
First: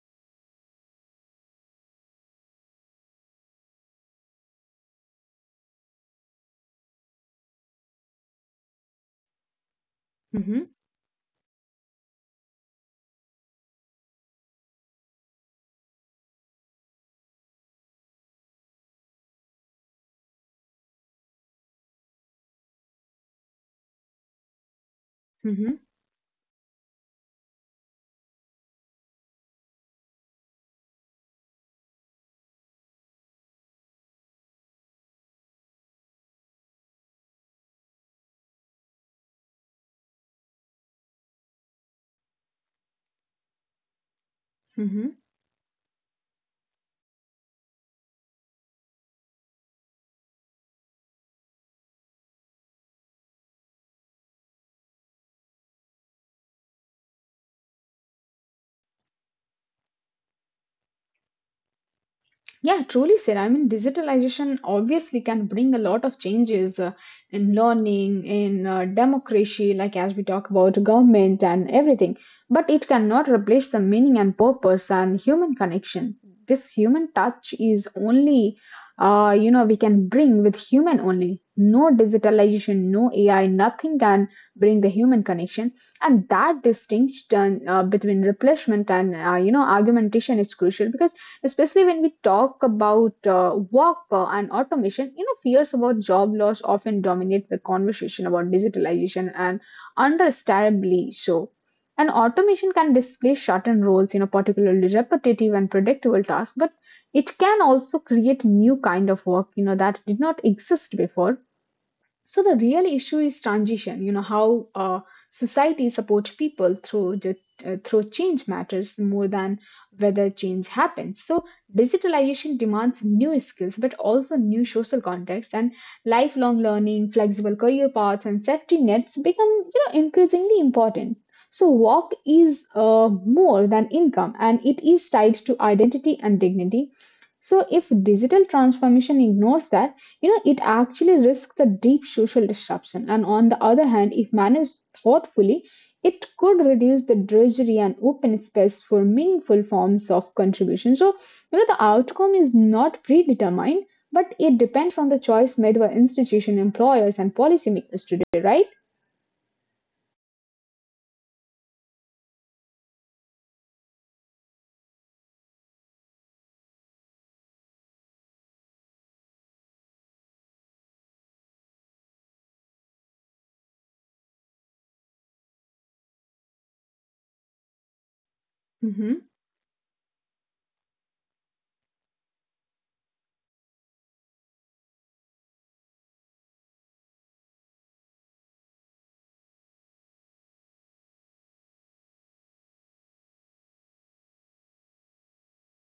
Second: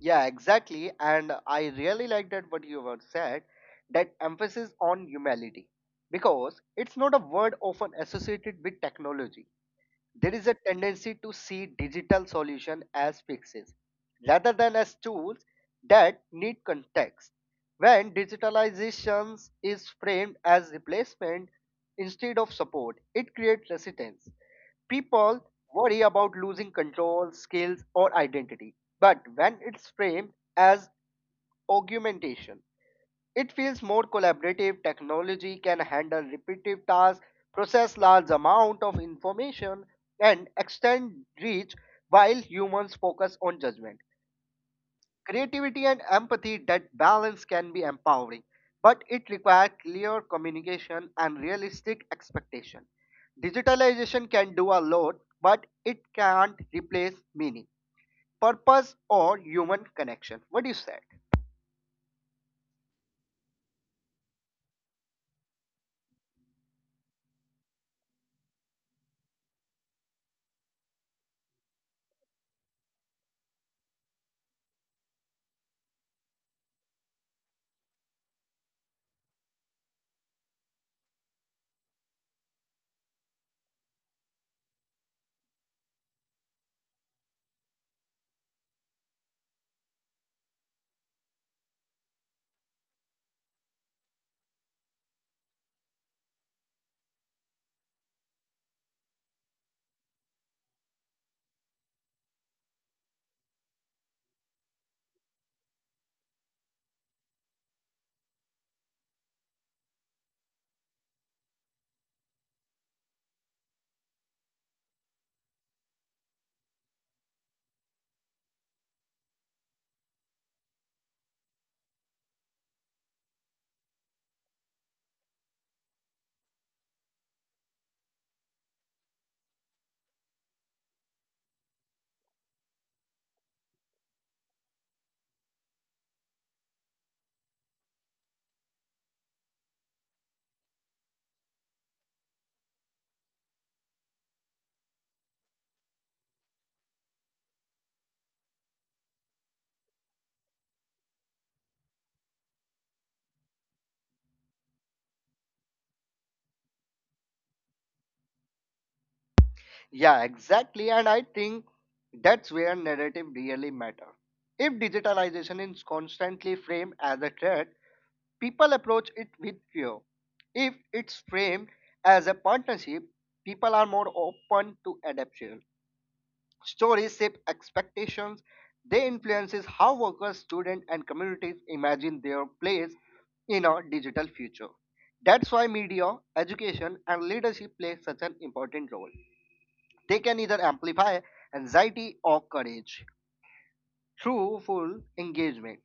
S2: Yeah, exactly. And I really like that what you have said, that emphasis on humility, because it's not a word often associated with technology, there is a
S1: Mm-hmm.
S2: tendency to see digital solution as fixes rather than as tools that need context. When digitalization is framed as replacement instead of support, it creates resistance. People
S1: Mm-hmm.
S2: worry about losing control, skills, or identity. But when it's framed as augmentation, it feels more collaborative. Technology can handle repetitive tasks, process large amount of information, and extend reach while humans focus on judgment.
S1: Mm-hmm.
S2: Creativity and empathy that balance can be empowering, but it requires clear communication and realistic expectation. Digitalization can do a lot, but it can't replace meaning, purpose, or human connection. What do you say?
S1: Yeah, truly said. I mean, digitalization obviously can bring a lot of changes uh, in learning, in uh, democracy, like as we talk about government and everything, but it cannot replace the meaning and purpose and human connection. This human touch is only, uh, you know, we can bring with human only. No digitalization, no A I, nothing can bring the human connection. And that distinction uh, between replacement and, uh, you know, argumentation is crucial, because especially when we talk about uh, work uh, and automation, you know fears about job loss often dominate the conversation about digitalization, and understandably so, and automation can displace certain roles, you know particularly repetitive and predictable tasks, but it can also create new kind of work, you know that did not exist before. So the real issue is transition. You know how uh, society supports people through the, uh, through change matters more than whether change happens. So digitalization demands new skills, but also new social contexts and lifelong learning, flexible career paths, and safety nets become you know increasingly important. So work is uh, more than income, and it is tied to identity and dignity. So if digital transformation ignores that, you know, it actually risks the deep social disruption. And on the other hand, if managed thoughtfully, it could reduce the drudgery and open space for meaningful forms of contribution. So, you know, the outcome is not predetermined, but it depends on the choice made by institution, employers, and policymakers today, right?
S2: Yeah, exactly. And I think that's where narrative really matter. If digitalization is constantly framed as a threat, people approach it with fear. If it's framed as a partnership, people are more open to adaptation. Stories shape expectations. They
S1: Mm-hmm.
S2: influences how workers, students, and communities imagine their place in a digital future. That's why media, education, and leadership play such an important role. They can either amplify anxiety or courage through full engagement,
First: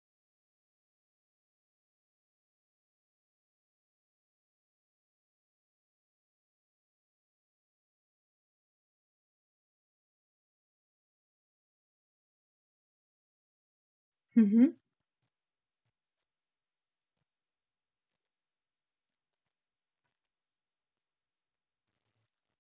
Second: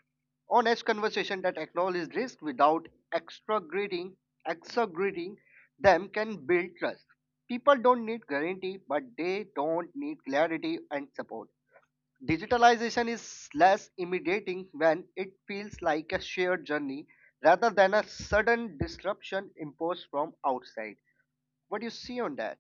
S2: honest conversation that acknowledges risk without exaggerating, exaggerating them can build trust. People don't need guarantee, but they don't need clarity and support. Digitalization is less intimidating when it feels like a shared journey rather than a sudden disruption imposed from outside. What do you see on that?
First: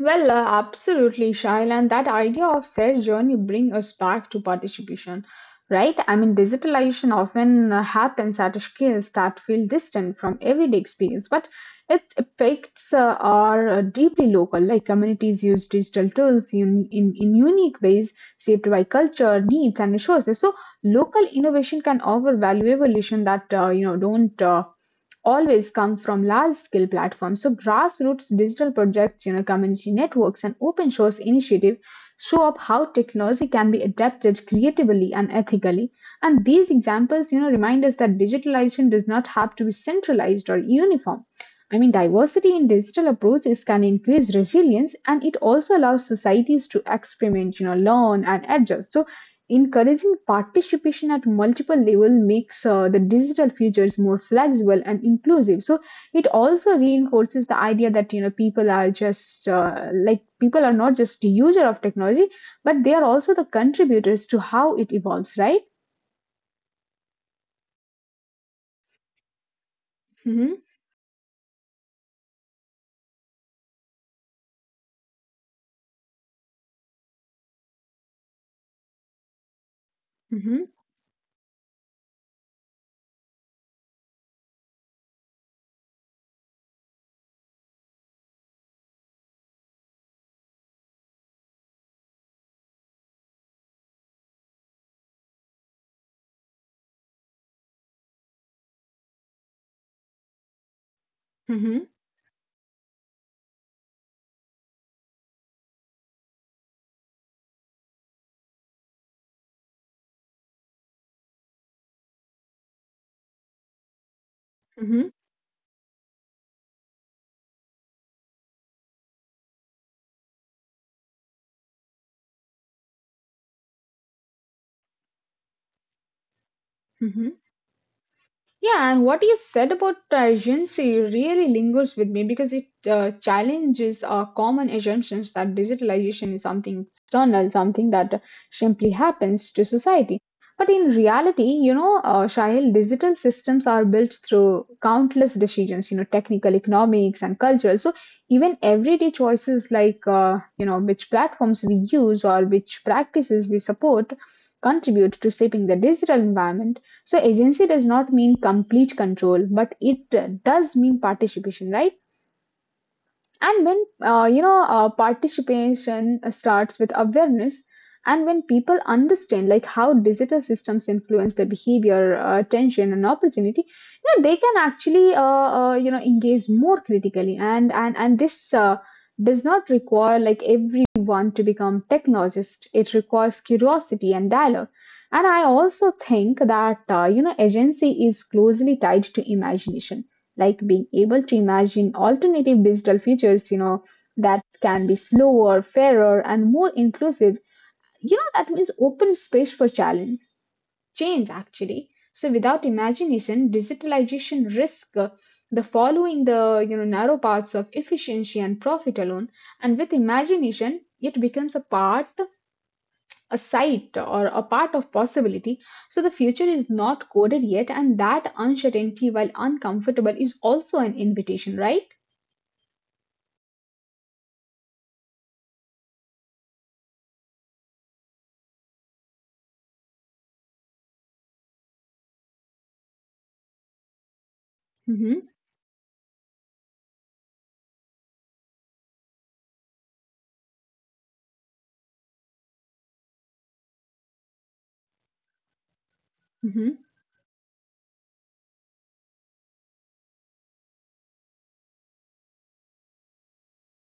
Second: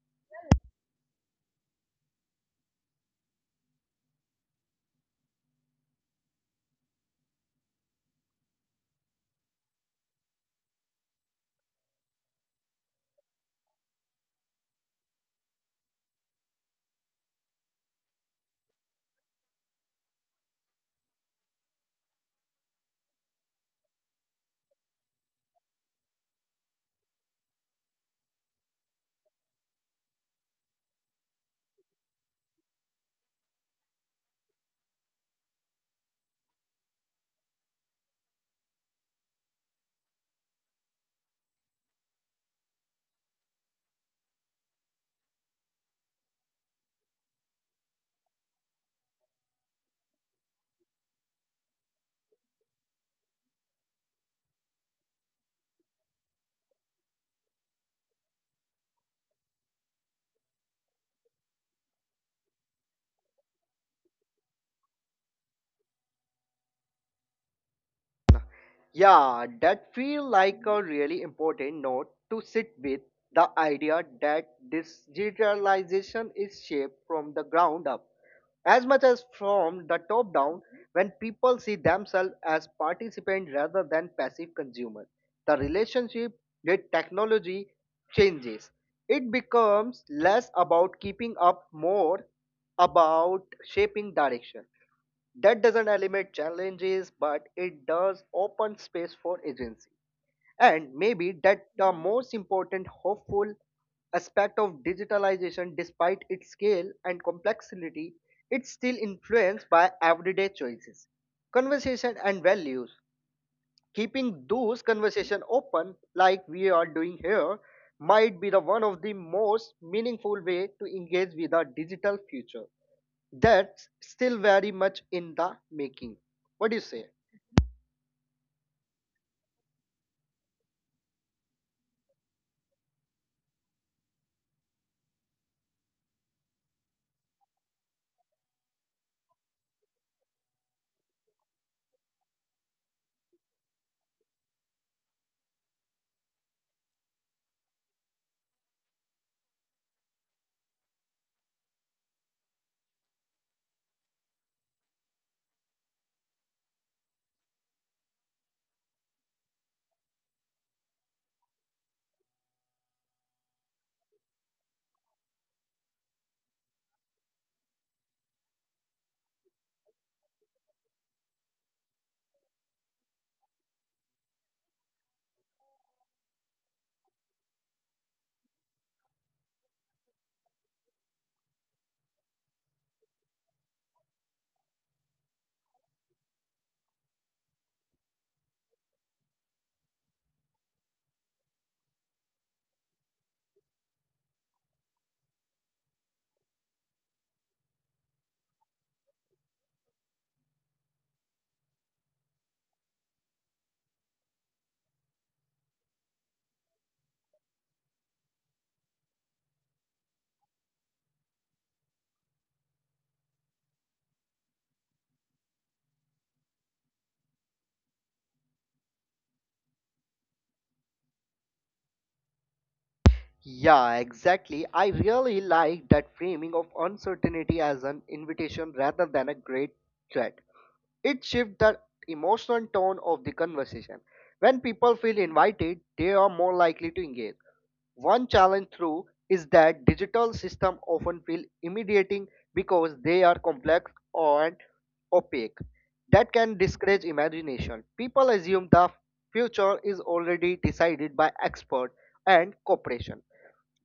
S1: Well, uh, absolutely, Shail, and that idea of shared journey bring us back to participation, right? I mean, digitalization often uh, happens at scales that feel distant from everyday experience, but its effects uh, are uh, deeply local. Like communities use digital tools in, in, in unique ways, shaped by culture, needs, and resources. So, local innovation can offer valuable solutions that uh, you know don't Uh, always come from large scale platforms. So grassroots digital projects, you know, community networks and open source initiatives show up how technology can be adapted creatively and ethically. And these examples, you know, remind us that digitalization does not have to be centralized or uniform. I mean, diversity in digital approaches can increase resilience, and it also allows societies to experiment, you know, learn and adjust. So encouraging participation at multiple level makes uh, the digital futures more flexible and inclusive. So it also reinforces the idea that you know people are just uh, like people are not just user of technology, but they are also the contributors to how it evolves, right?
S2: Yeah, that feel
S1: Mm-hmm.
S2: like a really important note to sit with the idea that this digitalization is shaped from the ground up as much as from the top
S1: Mm-hmm.
S2: down when people see themselves as participants rather than passive consumers. The relationship with technology changes. It becomes less about keeping up, more about shaping direction. That doesn't eliminate challenges, but it does open space for agency. And maybe that
S1: Mm-hmm.
S2: the most important hopeful aspect of digitalization, despite its scale and complexity, it's still influenced by everyday choices, conversation, and values. Keeping those conversations open, like we are doing here, might be the one of the most meaningful way to engage with our digital future. That's still very much in the making. What do you say?
S1: Mm-hmm. Yeah, and what you said about urgency really lingers with me because it uh, challenges our common assumptions that digitalization is something external, something that simply happens to society. But in reality, you know, uh, Shahil, digital systems are built through countless decisions, you know, technical, economics, and cultural. So even everyday choices like, uh, you know, which platforms we use or which practices we support contribute to shaping the digital environment. So agency does not mean complete control, but it does mean participation, right? And when uh, you know uh, participation uh, starts with awareness, and when people understand like how digital systems influence their behavior, uh, attention, and opportunity, you know they can actually uh, uh, you know engage more critically. And and and this uh, does not require like everyone to become technologist. It requires curiosity and dialogue. And I also think that uh, you know agency is closely tied to imagination, like being able to imagine alternative digital futures, you know, that can be slower, fairer, and more inclusive. You know, that means open space for challenge, change actually. So without imagination, digitalization risk uh, the following the you know narrow paths of efficiency and profit alone. And with imagination, it becomes a part, a site, or a part of possibility. So the future is not coded yet, and that uncertainty, while uncomfortable, is also an invitation, right?
S2: Yeah, exactly. I really like that framing of uncertainty as an invitation rather than a great threat. It shifts the emotional tone of the conversation. When people feel
S1: Mhm,
S2: invited, they are more likely to engage. One challenge through is that digital systems often feel intimidating because they are complex and opaque. That can
S1: mhm,
S2: discourage imagination. People assume the future is already decided by experts and corporations.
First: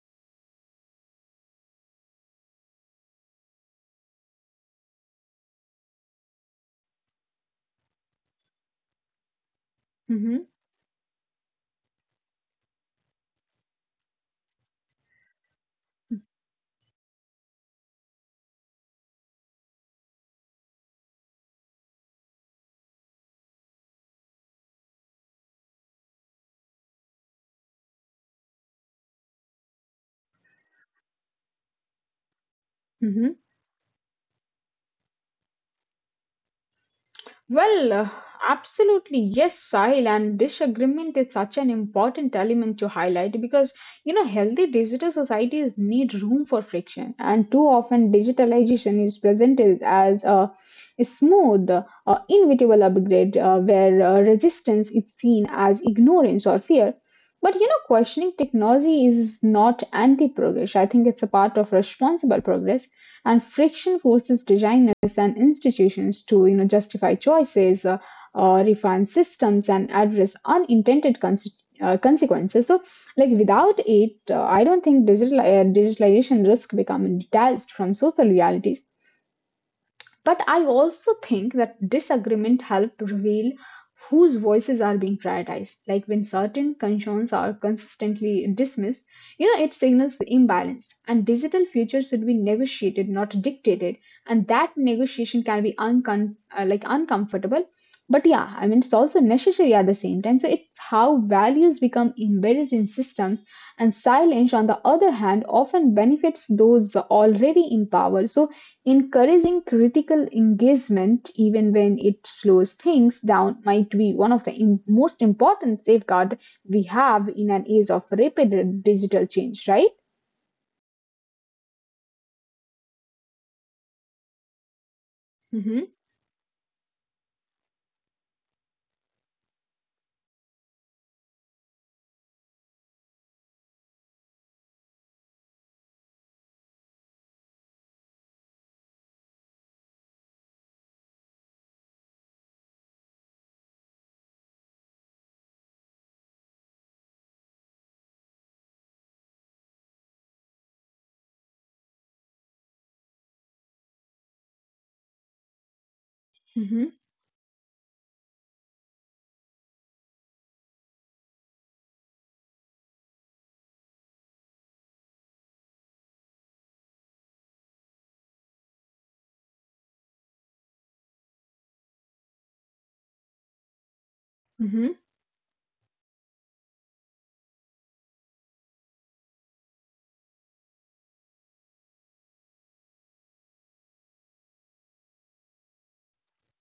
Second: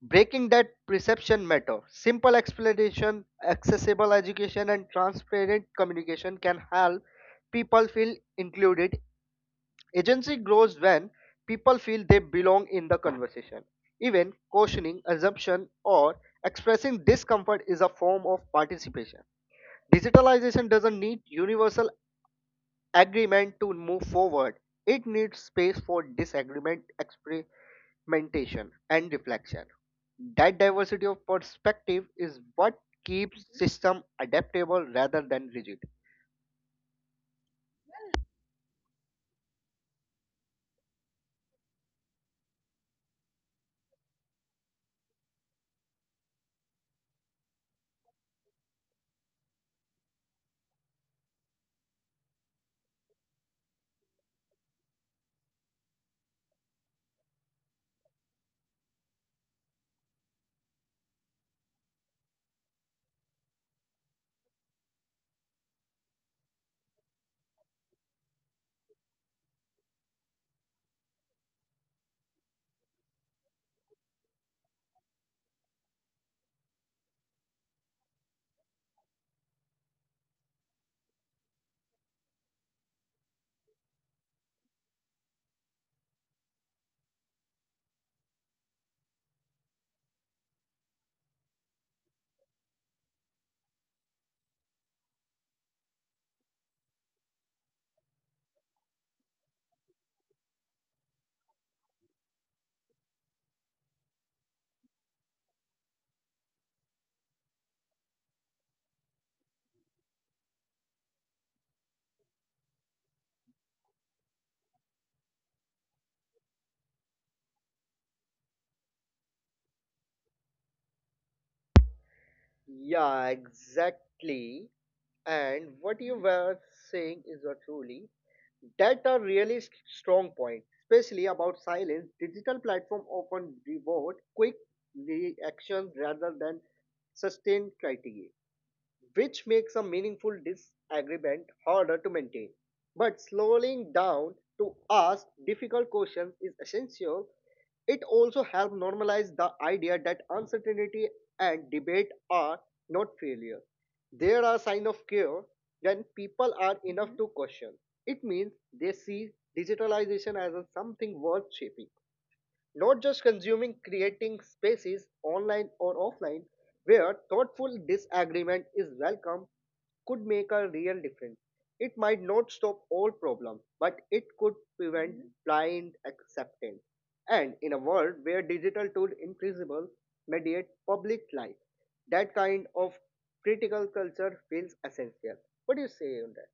S2: Breaking that perception matter. Simple explanation, accessible education, and transparent communication can help people feel included. Agency
S1: mhm,
S2: grows when people feel they belong in the conversation. Even questioning, assumption, or expressing discomfort is a form of participation. Digitalization doesn't need universal agreement to move forward, it needs space for disagreement, experimentation, and reflection. That diversity of perspective is what
S1: mhm.
S2: keeps system adaptable rather than rigid.
S1: Well, uh, absolutely, yes, Sahil, and disagreement is such an important element to highlight, because you know healthy digital societies need room for friction, and too often digitalization is presented as a smooth, uh, inevitable upgrade uh, where uh, resistance is seen as ignorance or fear. But you know, questioning technology is not anti progress. I think it's a part of responsible progress, and friction forces designers and institutions to you know justify choices, uh, uh, refine systems, and address unintended conse- uh, consequences, so like without it uh, i don't think digital uh, digitalization risk become detached from social realities, but I also think that disagreement help reveal whose voices are being prioritized. Like when certain concerns are consistently dismissed, you know, it signals the imbalance. And digital futures should be negotiated, not dictated. And that negotiation can be uncom- uh, like uncomfortable. But yeah, I mean, it's also necessary at the same time. So it's how values become embedded in systems, and silence, on the other hand, often benefits those already in power. So encouraging critical engagement, even when it slows things down, might be one of the im- most important safeguard we have in an age of rapid digital change, right?
S2: Yeah, exactly. And what
S1: Mm-hmm,
S2: you were saying is uh, truly that are really s- strong point, especially about silence. Digital platform often reward quick reactions rather than sustained criteria which makes a meaningful disagreement harder to maintain. But slowing down to ask difficult questions is essential. It also helps normalize the idea that uncertainty and debate are not failure. There are signs of care when people are
S1: mm-hmm.
S2: enough to question. It means they see digitalization as a something worth shaping, not just consuming, creating spaces online or offline where thoughtful disagreement is welcome could make a real difference. It might not stop all problems, but it could prevent blind acceptance. And in a world where digital tools invisible mediate public life, that kind of critical culture feels essential. What do you say on that?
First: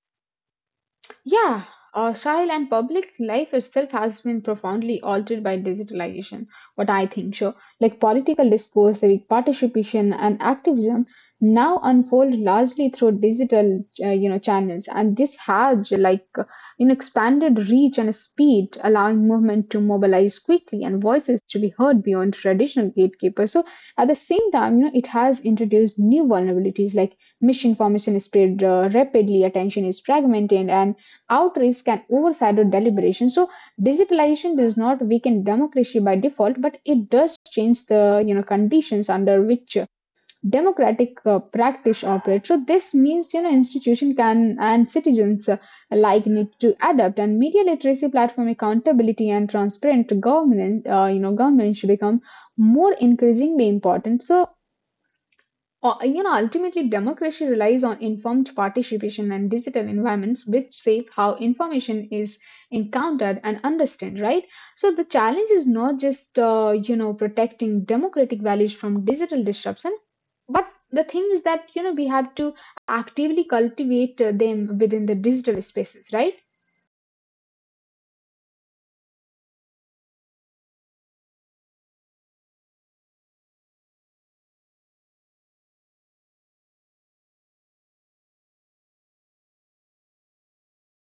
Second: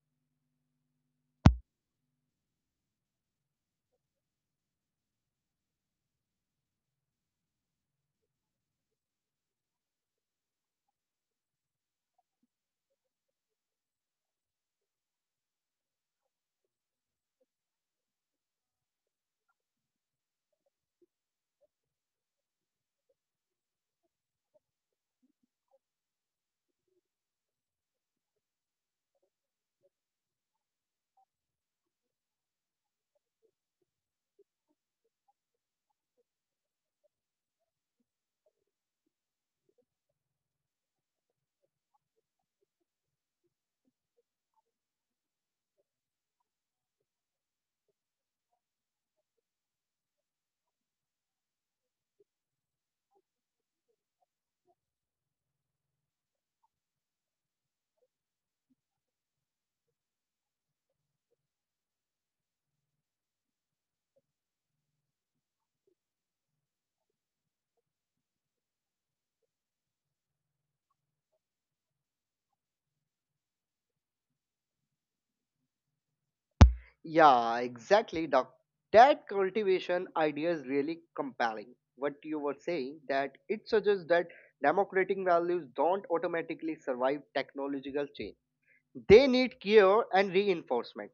S1: Yeah, our style and public life itself has been profoundly altered by digitalization. What I think, sure, like political discourse, civic participation, and activism now unfold largely through digital, uh, you know, channels, and this has like uh, you know expanded reach and speed, allowing movement to mobilize quickly and voices to be heard beyond traditional gatekeepers. So at the same time, you know, it has introduced new vulnerabilities like misinformation is spread uh, rapidly, attention is fragmented, and outreach can overshadow deliberation. So digitalization does not weaken democracy by default, but it does change the you know conditions under which democratic uh, practice operates. So this means you know institution can and citizens uh, alike need to adapt, and media literacy, platform accountability, and transparent governance uh, you know government should become more increasingly important. So uh, you know, ultimately, democracy relies on informed participation and digital environments which shape how information is encountered and understood, right? So the challenge is not just, uh, you know, protecting democratic values from digital disruption, but the thing is that, you know, we have to actively cultivate uh, them within the digital spaces, right?
S2: Yeah, exactly. Doc. That cultivation idea is really compelling. What you were saying that it suggests that democratic values don't automatically survive technological change. They need care and reinforcement.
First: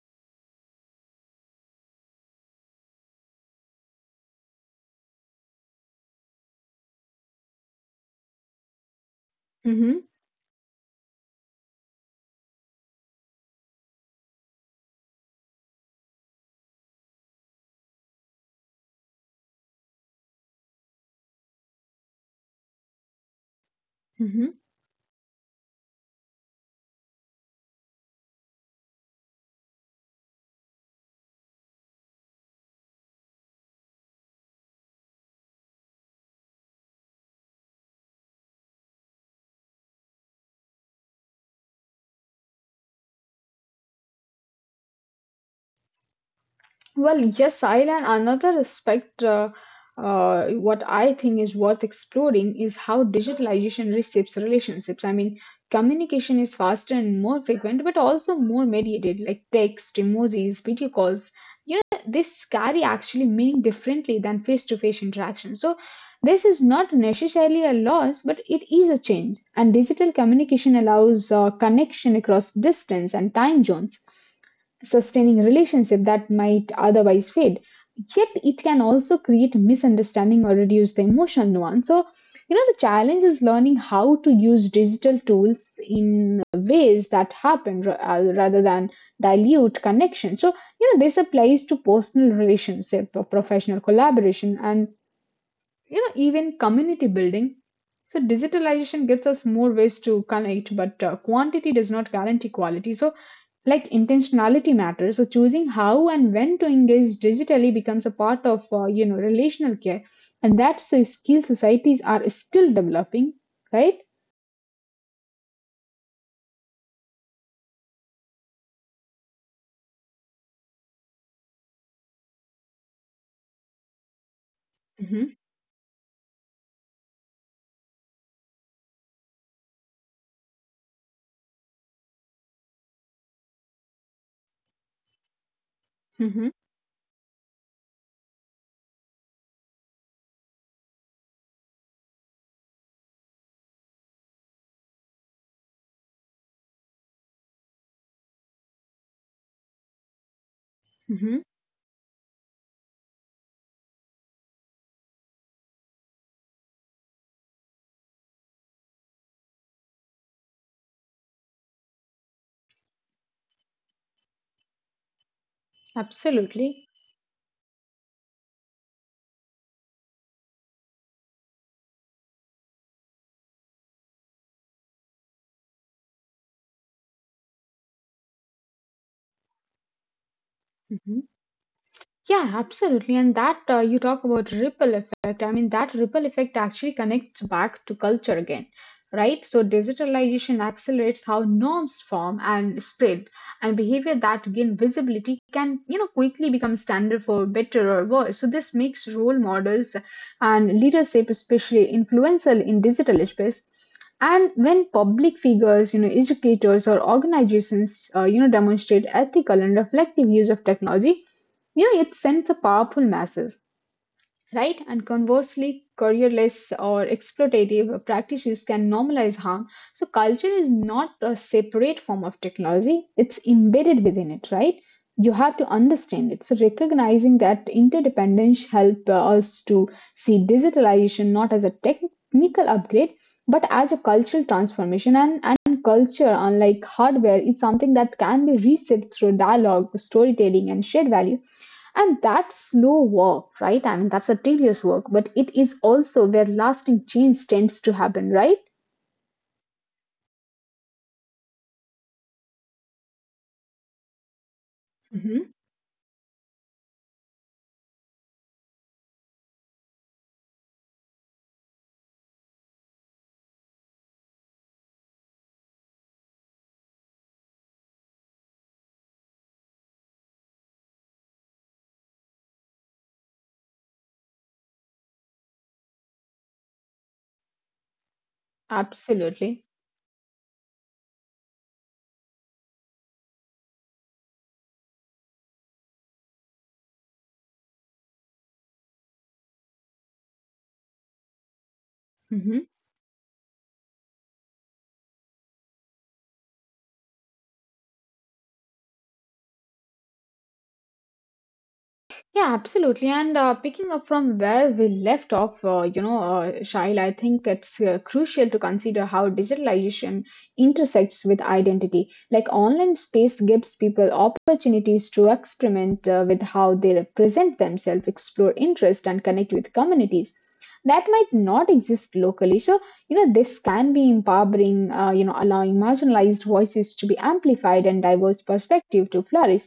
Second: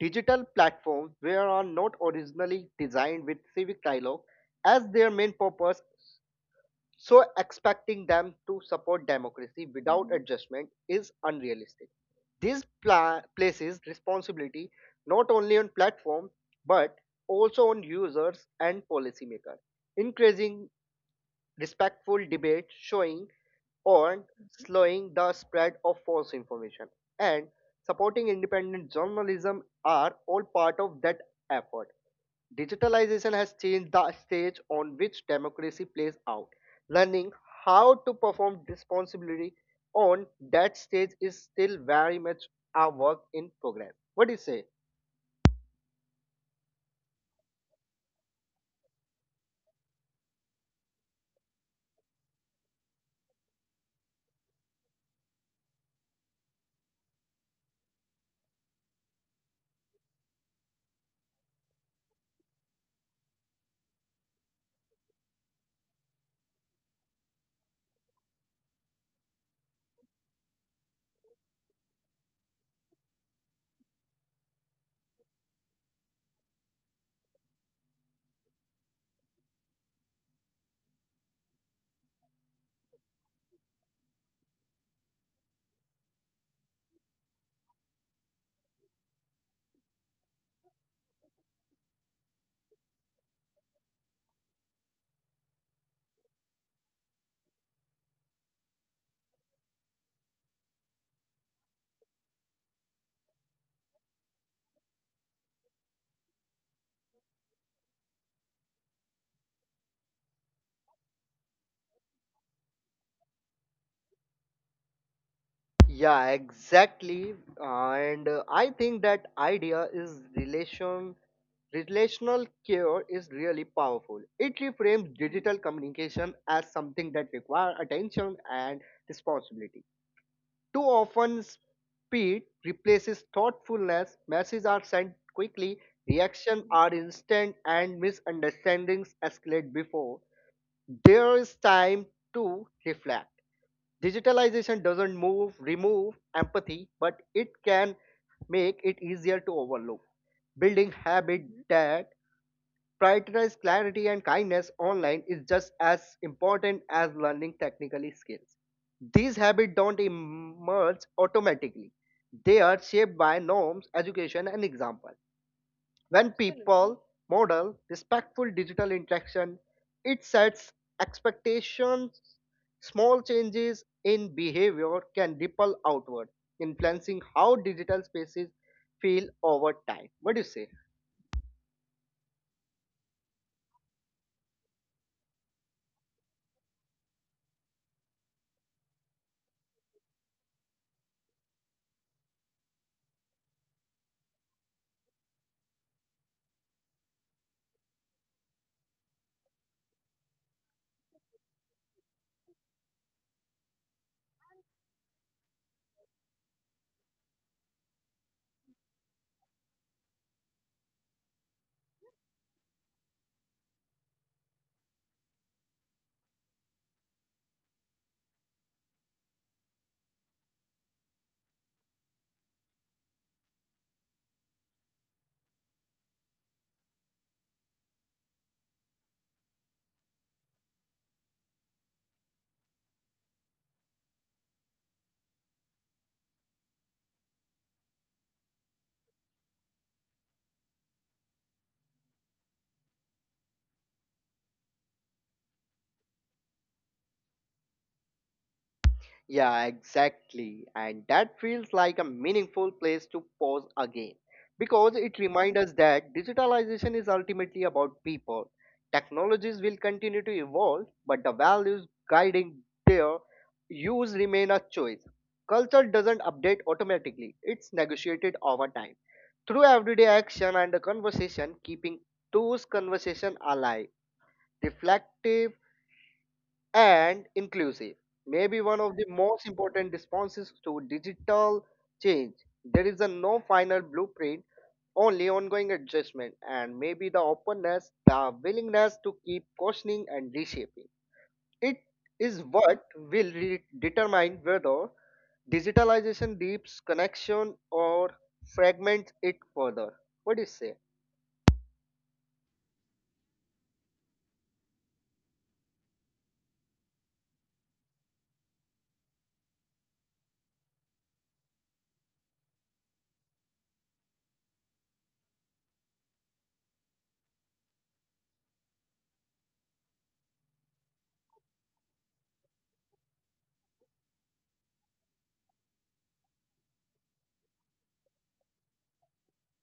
S2: Digital platforms were not originally designed with civic dialogue as their main purpose, so expecting them to support democracy
S1: Mm-hmm.
S2: without adjustment is unrealistic. This pla- places responsibility not only on platforms but also on users and policymakers. Increasing respectful debate, showing on
S1: Mm-hmm.
S2: slowing the spread of false information and supporting independent journalism are all part of that effort. Digitalization has changed the stage on which democracy plays out. Learning how to perform responsibly on that stage is still very much a work in progress. What do you say?
S1: Well, yes, Sahil, and another aspect uh, uh, what I think is worth exploring is how digitalization reshapes relationships. I mean, communication is faster and more frequent, but also more mediated, like text, emojis, video calls. You know, this carry actually meaning differently than face-to-face interaction. So, this is not necessarily a loss, but it is a change. And digital communication allows uh, connection across distance and time zones, sustaining a relationship that might otherwise fade. Yet it can also create misunderstanding or reduce the emotional nuance. So, you know, the challenge is learning how to use digital tools in ways that happen ra- uh, rather than dilute connection. So, you know, this applies to personal relationship, or professional collaboration, and, you know, even community building. So, digitalization gives us more ways to connect, but uh, quantity does not guarantee quality. So, like intentionality matters, so choosing how and when to engage digitally becomes a part of uh, you know relational care, and that's a skill societies are still developing, right?
S2: Yeah, exactly. And uh, I think that idea is relation relational care is really powerful. It reframes
S1: Mm-hmm.
S2: digital communication as something that requires attention and responsibility. Too often, speed replaces thoughtfulness. Messages are sent quickly,
S1: Mm-hmm.
S2: reactions are instant, and misunderstandings escalate before there is time to reflect. Digitalization doesn't move, remove empathy, but it can make it easier to overlook. Building
S1: Mm-hmm.
S2: habit that prioritize clarity and kindness online is just as important as learning technically skills. These habits don't emerge automatically. They are shaped by norms, education, and example. When
S1: Absolutely.
S2: people model respectful digital interaction, it sets expectations. Small changes in behavior can ripple outward, influencing how digital spaces feel over time. What do you say?
S1: Yeah, absolutely. And that uh, you talk about ripple effect. I mean, that ripple effect actually connects back to culture again, right? So, digitalization accelerates how norms form and spread, and behavior that gain visibility can, you know, quickly become standard for better or worse. So, this makes role models and leadership especially influential in digital space. And when public figures, you know, educators or organizations, uh, you know, demonstrate ethical and reflective use of technology, yeah, it sends a powerful message, right? And conversely, careerless or exploitative practices can normalize harm. So, culture is not a separate form of technology, it's embedded within it, right? You have to understand it. So, recognizing that interdependence help uh, us to see digitalization not as a technical upgrade, but as a cultural transformation. And, and culture, unlike hardware, is something that can be reshaped through dialogue, storytelling, and shared value, and that slow walk, right? I mean, that's a tedious work, but it is also where lasting change tends to happen, right?
S2: Yeah, exactly. And that feels like a meaningful place to pause again because it
S1: Hmm.
S2: reminds us that digitalization is ultimately about people. Technologies will continue to evolve, but the values guiding their use remain a choice. Culture doesn't update automatically, it's negotiated over time through everyday action and the conversation, keeping those conversation alive, reflective and inclusive may be one of the
S1: Absolutely.
S2: most important responses to digital change. There is a no final blueprint, only ongoing adjustment, and maybe the openness, the willingness to keep questioning and reshaping. It is
S1: Hmm.
S2: what will re- determine whether digitalization deeps connection or fragments it further. What do you say?
S1: Yeah, absolutely. And uh, picking up from where we left off, uh, you know, uh, Shail, I think it's uh, crucial to consider how digitalization intersects with identity. Like online space gives people opportunities to experiment uh, with how they represent themselves, explore interest, and connect with communities that might not exist locally. So you know, this can be empowering, uh, you know, allowing marginalized voices to be amplified and diverse perspective to flourish.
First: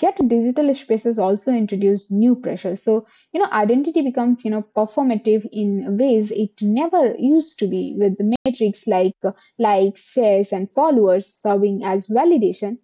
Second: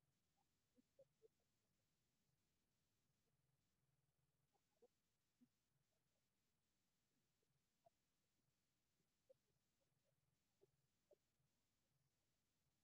S1: Yet digital spaces also introduce new pressure. So, you know, identity becomes, you know, performative in ways it never used to be with metrics like uh, likes, shares, and followers serving as validation.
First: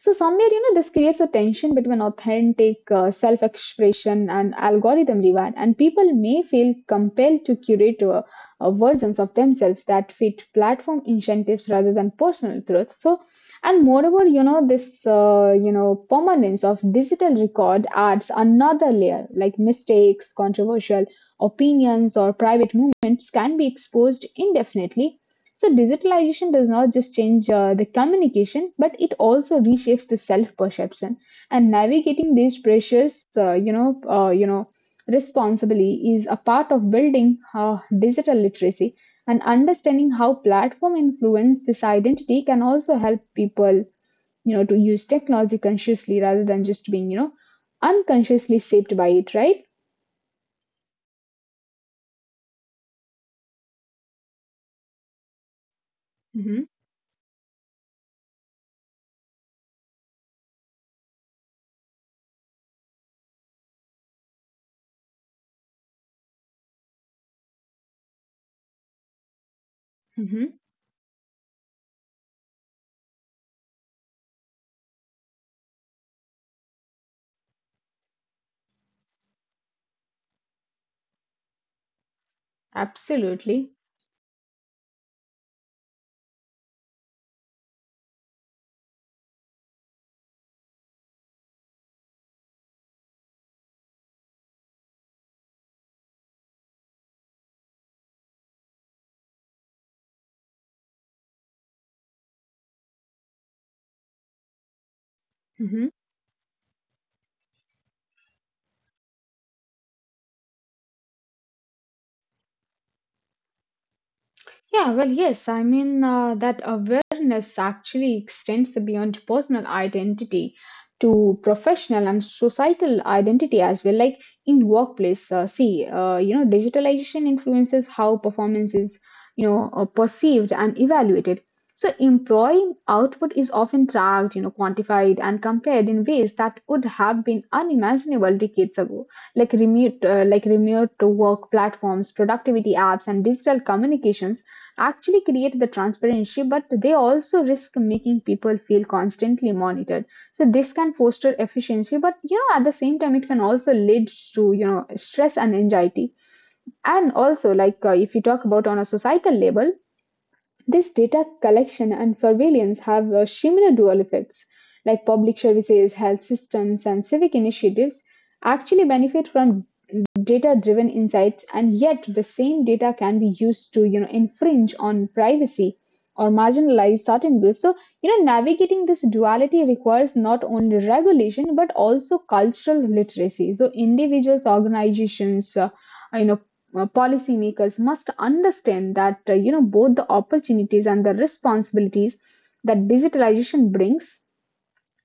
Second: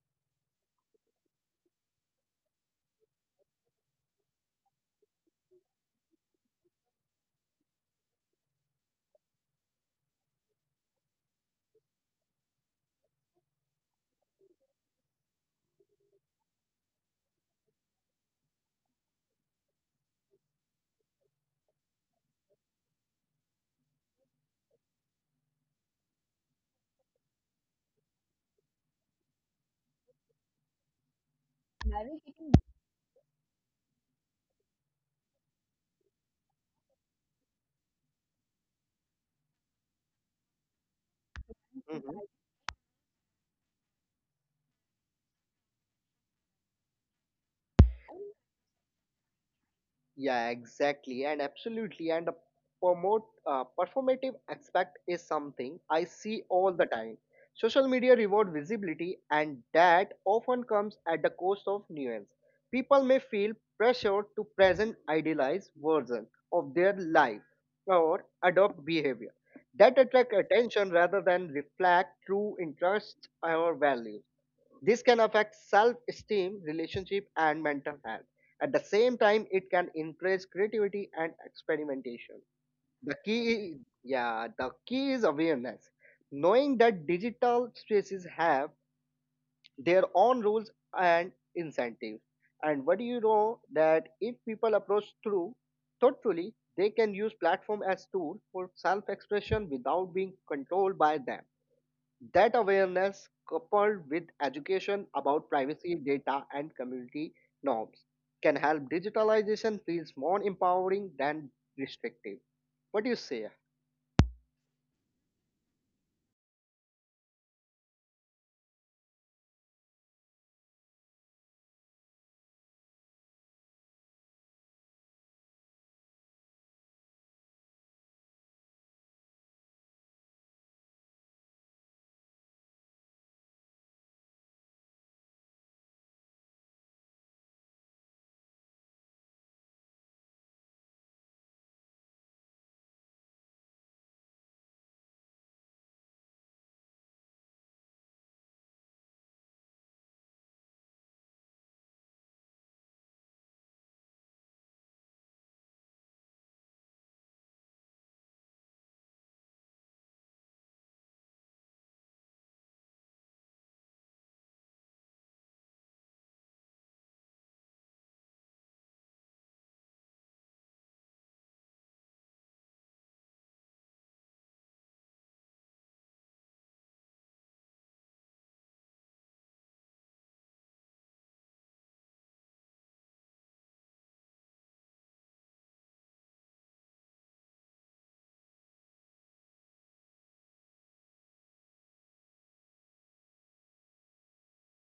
S1: So somewhere, you know, this creates a tension between authentic uh, self-expression and algorithm driven, and people may feel compelled to curate uh, uh, versions of themselves that fit platform incentives rather than personal truth. So, and moreover, you know, this uh, you know permanence of digital record adds another layer, like mistakes, controversial opinions, or private movements can be exposed indefinitely. So, digitalization does not just change uh, the communication, but it also reshapes the self-perception. And navigating these pressures, uh, you know, uh, you know, responsibly is a part of building uh, digital literacy. And understanding how platform influence this
S2: Mm-hmm.
S1: identity can also help people, you know, to use technology consciously rather than just being, you know, unconsciously shaped by it. Right?
S2: Yeah, exactly, and absolutely, and the promote uh, performative aspect is something I see
S1: Mm-hmm,
S2: all the time. Social media reward visibility, and that often comes at the cost of nuance. People may feel pressured to present idealized version of their life or adopt behavior that attract
S1: mm-hmm,
S2: attention rather than reflect true interests or values. This can affect self esteem, relationship, and mental health. At the same time, it can encourage creativity and experimentation. The
S1: absolutely.
S2: key, yeah, the key is awareness. Knowing that digital spaces have their own rules and incentives. And what do you know that if people approach through thoughtfully, they can use platform as tool for self-expression without being controlled by them. That awareness, coupled with education about
S1: Mhm.
S2: privacy, data, and community norms, can help digitalization feels more empowering than restrictive. What do you say?
S1: Yeah, well, yes. I mean, uh, that awareness actually extends beyond personal identity to professional and societal identity as well. Like in workplace, uh, see, uh, you know, digitalization influences how performance is, you know, uh, perceived and evaluated. So employee output is often tracked, you know, quantified and compared in ways that would have been unimaginable decades ago, like remote uh, like remote to work platforms, productivity apps, and digital communications actually create the transparency, but they also risk making people feel constantly monitored. So this can foster efficiency, but you know at the same time it can also lead to you know stress and anxiety. And also like uh, if you talk about on a societal level, this data collection and surveillance have uh, similar dual effects. Like public services, health systems, and civic initiatives actually benefit from data-driven insights, and yet the same data can be used to, you know, infringe on privacy or marginalize certain groups. So, you know, navigating this duality requires not only regulation but also cultural literacy. So, individuals, organizations, uh, you know, uh, policymakers must understand that uh, you know both the opportunities and the responsibilities that digitalization brings.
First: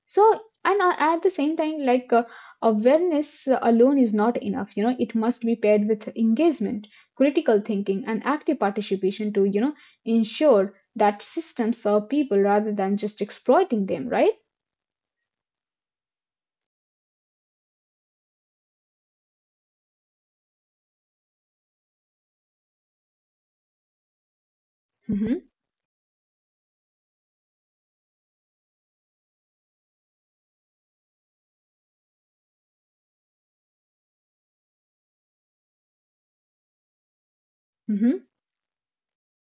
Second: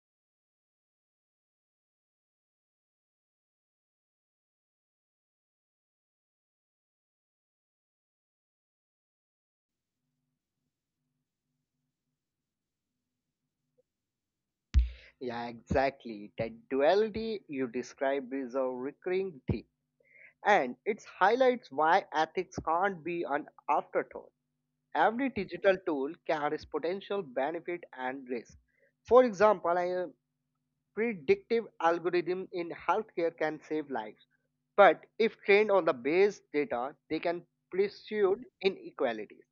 S1: So and uh, at the same time like uh, awareness alone is not enough, you know, it must be paired with engagement, critical thinking, and active participation to you know ensure that systems serve people rather than just exploiting them, right?
S2: Yeah, exactly. That duality you describe is a recurring theme, and it highlights why ethics can't be an afterthought. Every
S1: Mm-hmm,
S2: digital tool carries potential benefit and risk. For example, I, predictive algorithms in healthcare can save lives, but if trained on the base data, they can
S1: mm-hmm,
S2: pursue inequalities.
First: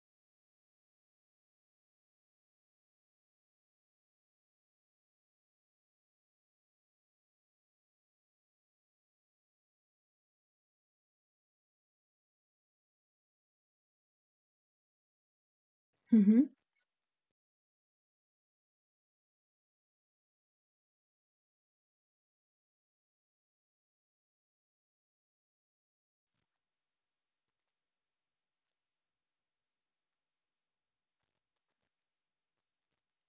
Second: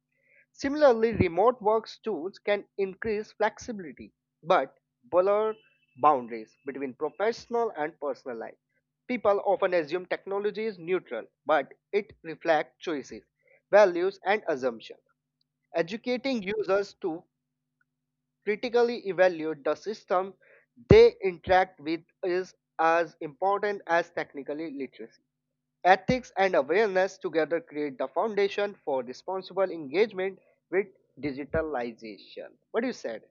S2: Similarly, remote work tools can increase flexibility, but blur boundaries between professional and personal life. People often assume technology is neutral, but it reflects choices, values, and assumptions. Educating
S1: mm-hmm.
S2: users to critically evaluate the system they interact with is as important as technical literacy. Ethics and awareness together create the foundation for responsible engagement with digitalization. What do you said?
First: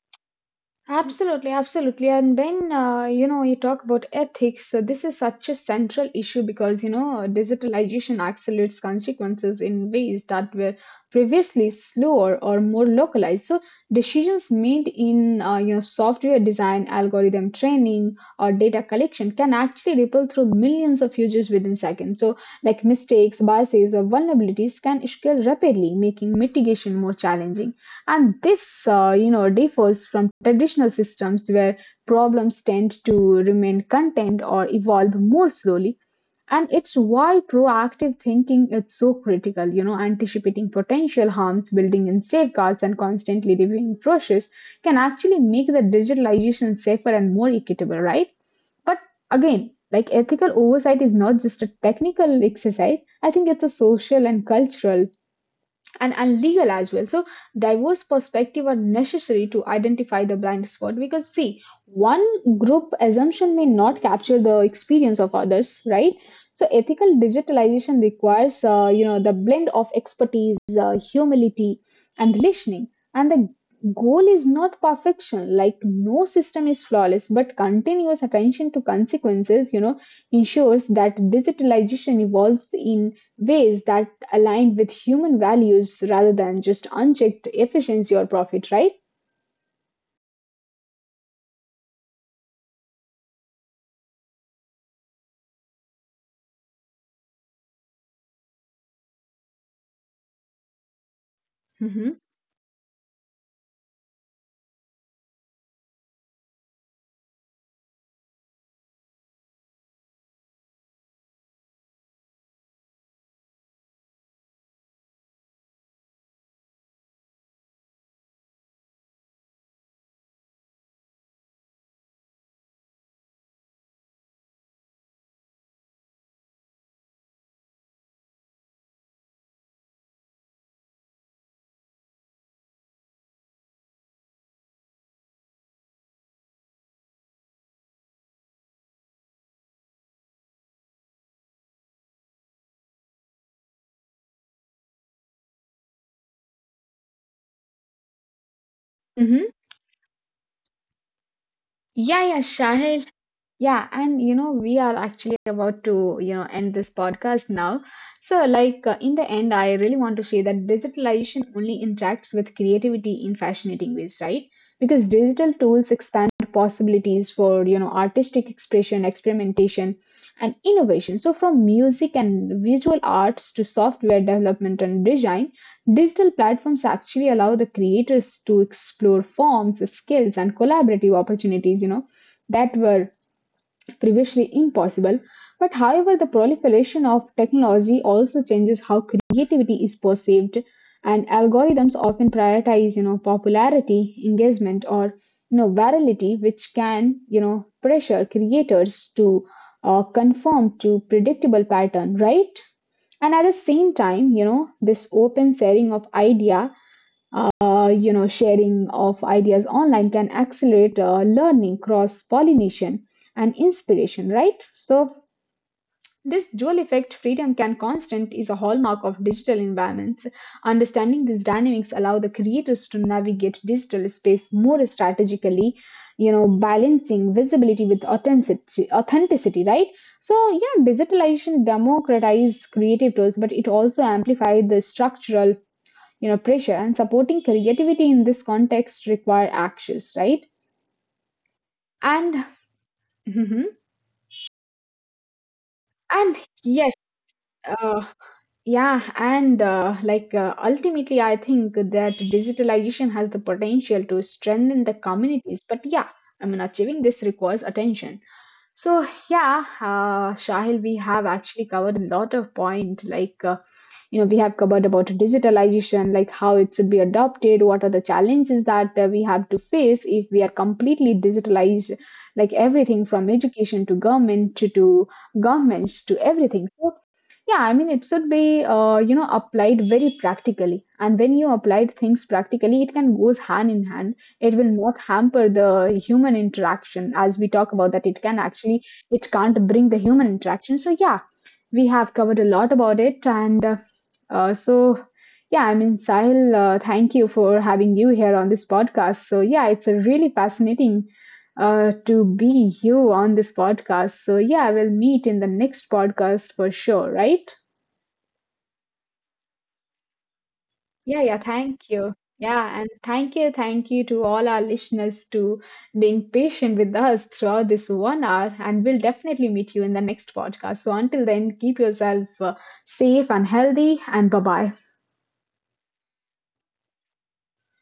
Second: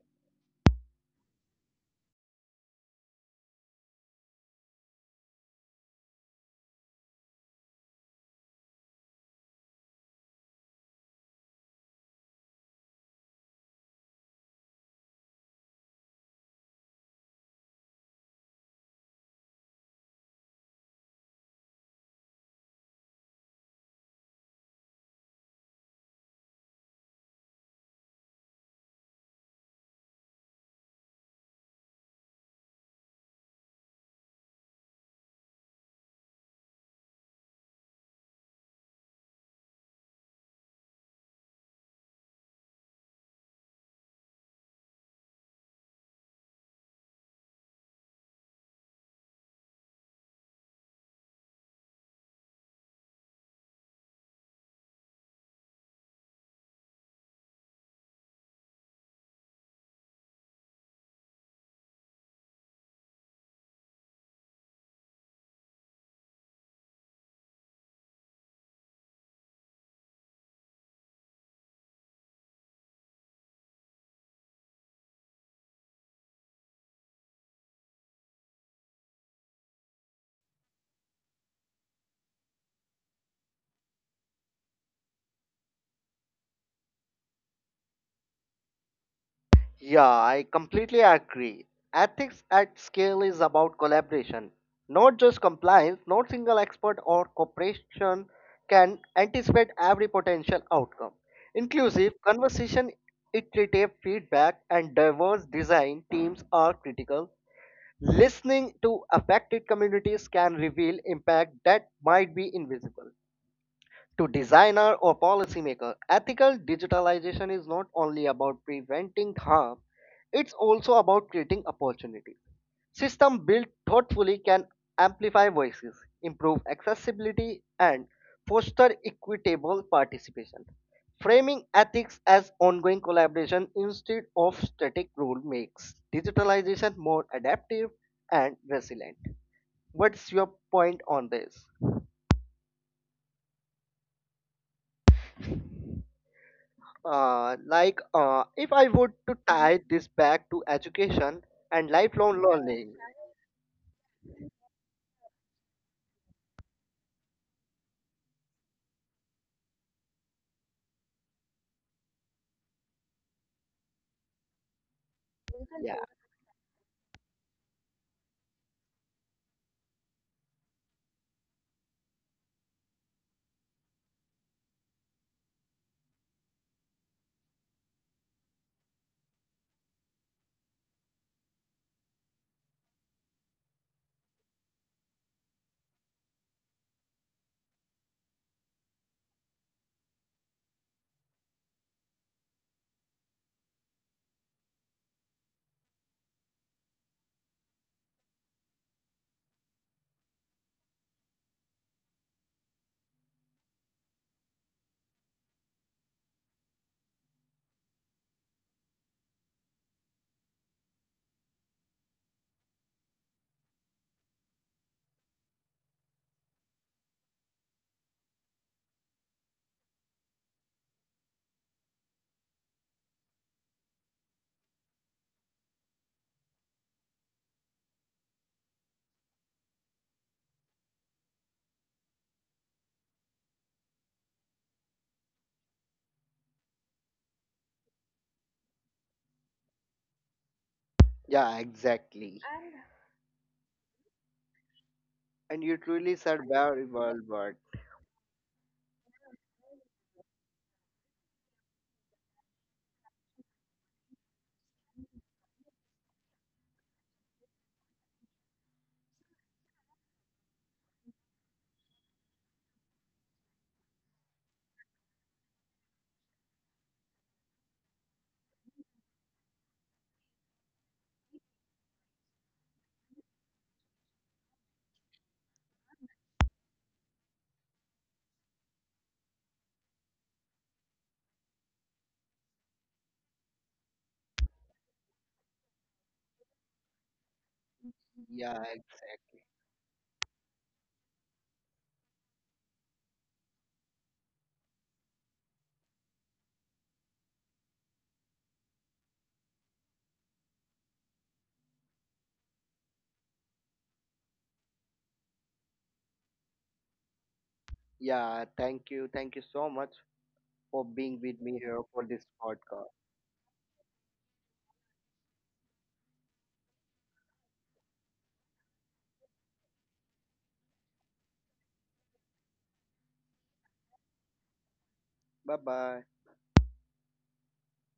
S1: Absolutely, absolutely. And when uh, you know you talk about ethics, uh, this is such a central issue because you know digitalization accelerates consequences in ways that were previously slower or more localized. So decisions made in uh, you know software design, algorithm training, or data collection can actually ripple through millions of users within seconds. So like mistakes, biases, or vulnerabilities can scale rapidly, making mitigation more challenging. And this, uh, you know, differs from traditional systems where problems tend to remain contained or evolve more slowly. And it's why proactive thinking is so critical, you know, anticipating potential harms, building in safeguards, and constantly reviewing process can actually make the digitalization safer and more equitable, right? But again, like ethical oversight is not just a technical exercise, I think it's a social and cultural and, and legal as well. So diverse perspective are necessary to identify the blind spot, because see, one group assumption may not capture the experience of others, right? So ethical digitalization requires uh, you know the blend of expertise, uh, humility, and listening. And the goal is not perfection. Like no system is flawless, but continuous attention to consequences, you know, ensures that digitalization evolves in ways that aligned with human values rather than just unchecked efficiency or profit, right?
S2: Yeah, I completely agree. Ethics at scale is about collaboration, not just compliance. Not single expert or corporation can anticipate every potential outcome. Inclusive
S1: Mm-hmm.
S2: conversation, iterative feedback, and diverse design teams are critical. Listening to affected communities can reveal impact that might be invisible. To designer or policymaker, ethical digitalization is not only about preventing harm, it's also about creating opportunities. System built thoughtfully can amplify voices, improve accessibility, and foster equitable participation. Framing ethics as ongoing collaboration instead of static rule makes digitalization more adaptive and resilient. What's your point on this? Uh, like uh, if I would to
S1: Mm-hmm.
S2: tie this back to education and
S1: Yeah,
S2: lifelong
S1: yeah,
S2: learning.
S1: Shahil. Yeah, and you know, we are actually about to, you know, end this podcast now. So, like uh, in the end, I really want to say that digitalization only interacts with creativity in fascinating ways, right? Because digital tools
S2: Yeah,
S1: expand possibilities for, you know, artistic expression, experimentation, and innovation. So, from music and visual arts to software development and design, digital platforms actually allow the creators to explore forms, skills, and collaborative opportunities, you know, that were previously impossible. But however, the proliferation of technology also changes how creativity is perceived, and algorithms often prioritize, you know, popularity, engagement, or you know, virality, which can, you know, pressure creators to uh, conform to predictable pattern, right? And at the same time, you know, this open sharing of idea uh, you know, sharing of ideas online can accelerate uh, learning, cross pollination, and inspiration, right? So, this dual effect freedom can constant is a hallmark of digital environments. Understanding these dynamics allow the creators to navigate digital space more strategically, you know, balancing visibility with authenticity, authenticity, right? So, yeah, digitalization democratized creative tools, but it also amplified the structural you know pressure, and supporting creativity in this context require actions, right?
S2: yeah, exactly.
S1: And mhm.
S2: And you truly said
S1: And
S2: very
S1: yes,
S2: well, but
S1: uh, yeah, and uh, like uh, ultimately I think that digitalization has the potential to strengthen the communities, but yeah, I mean achieving this requires attention. So yeah, uh, Shahil, we have actually covered a lot of point. Like uh, you know, we have covered about digitalization, like how it should be adopted, what are the challenges that uh, we have to face if we are completely digitalized, like everything from education to government to, to governments to everything. So yeah, I mean, it should be uh, you know applied very practically, and when you apply things practically, it can goes hand in hand, it will not hamper the human interaction as we talk about that it can
S2: yeah,
S1: actually it
S2: exactly.
S1: can't bring the human interaction. So yeah, we have covered a lot about it and uh, uh, so yeah I mean Sahil, uh, thank you for having you here on this podcast. So yeah it's a really fascinating uh, to be you on this podcast. So yeah we'll meet in the next podcast for sure, right?
S2: Yeah, thank you, thank you so much for being
S1: Yeah,
S2: with
S1: yeah,
S2: me here
S1: thank
S2: for
S1: you.
S2: this
S1: Yeah,
S2: podcast.
S1: and thank you, thank you to all our listeners to being patient with us throughout this one hour. And we'll definitely meet you in the next podcast. So until then, keep yourself uh, safe and healthy, and bye bye.
S2: Bye bye.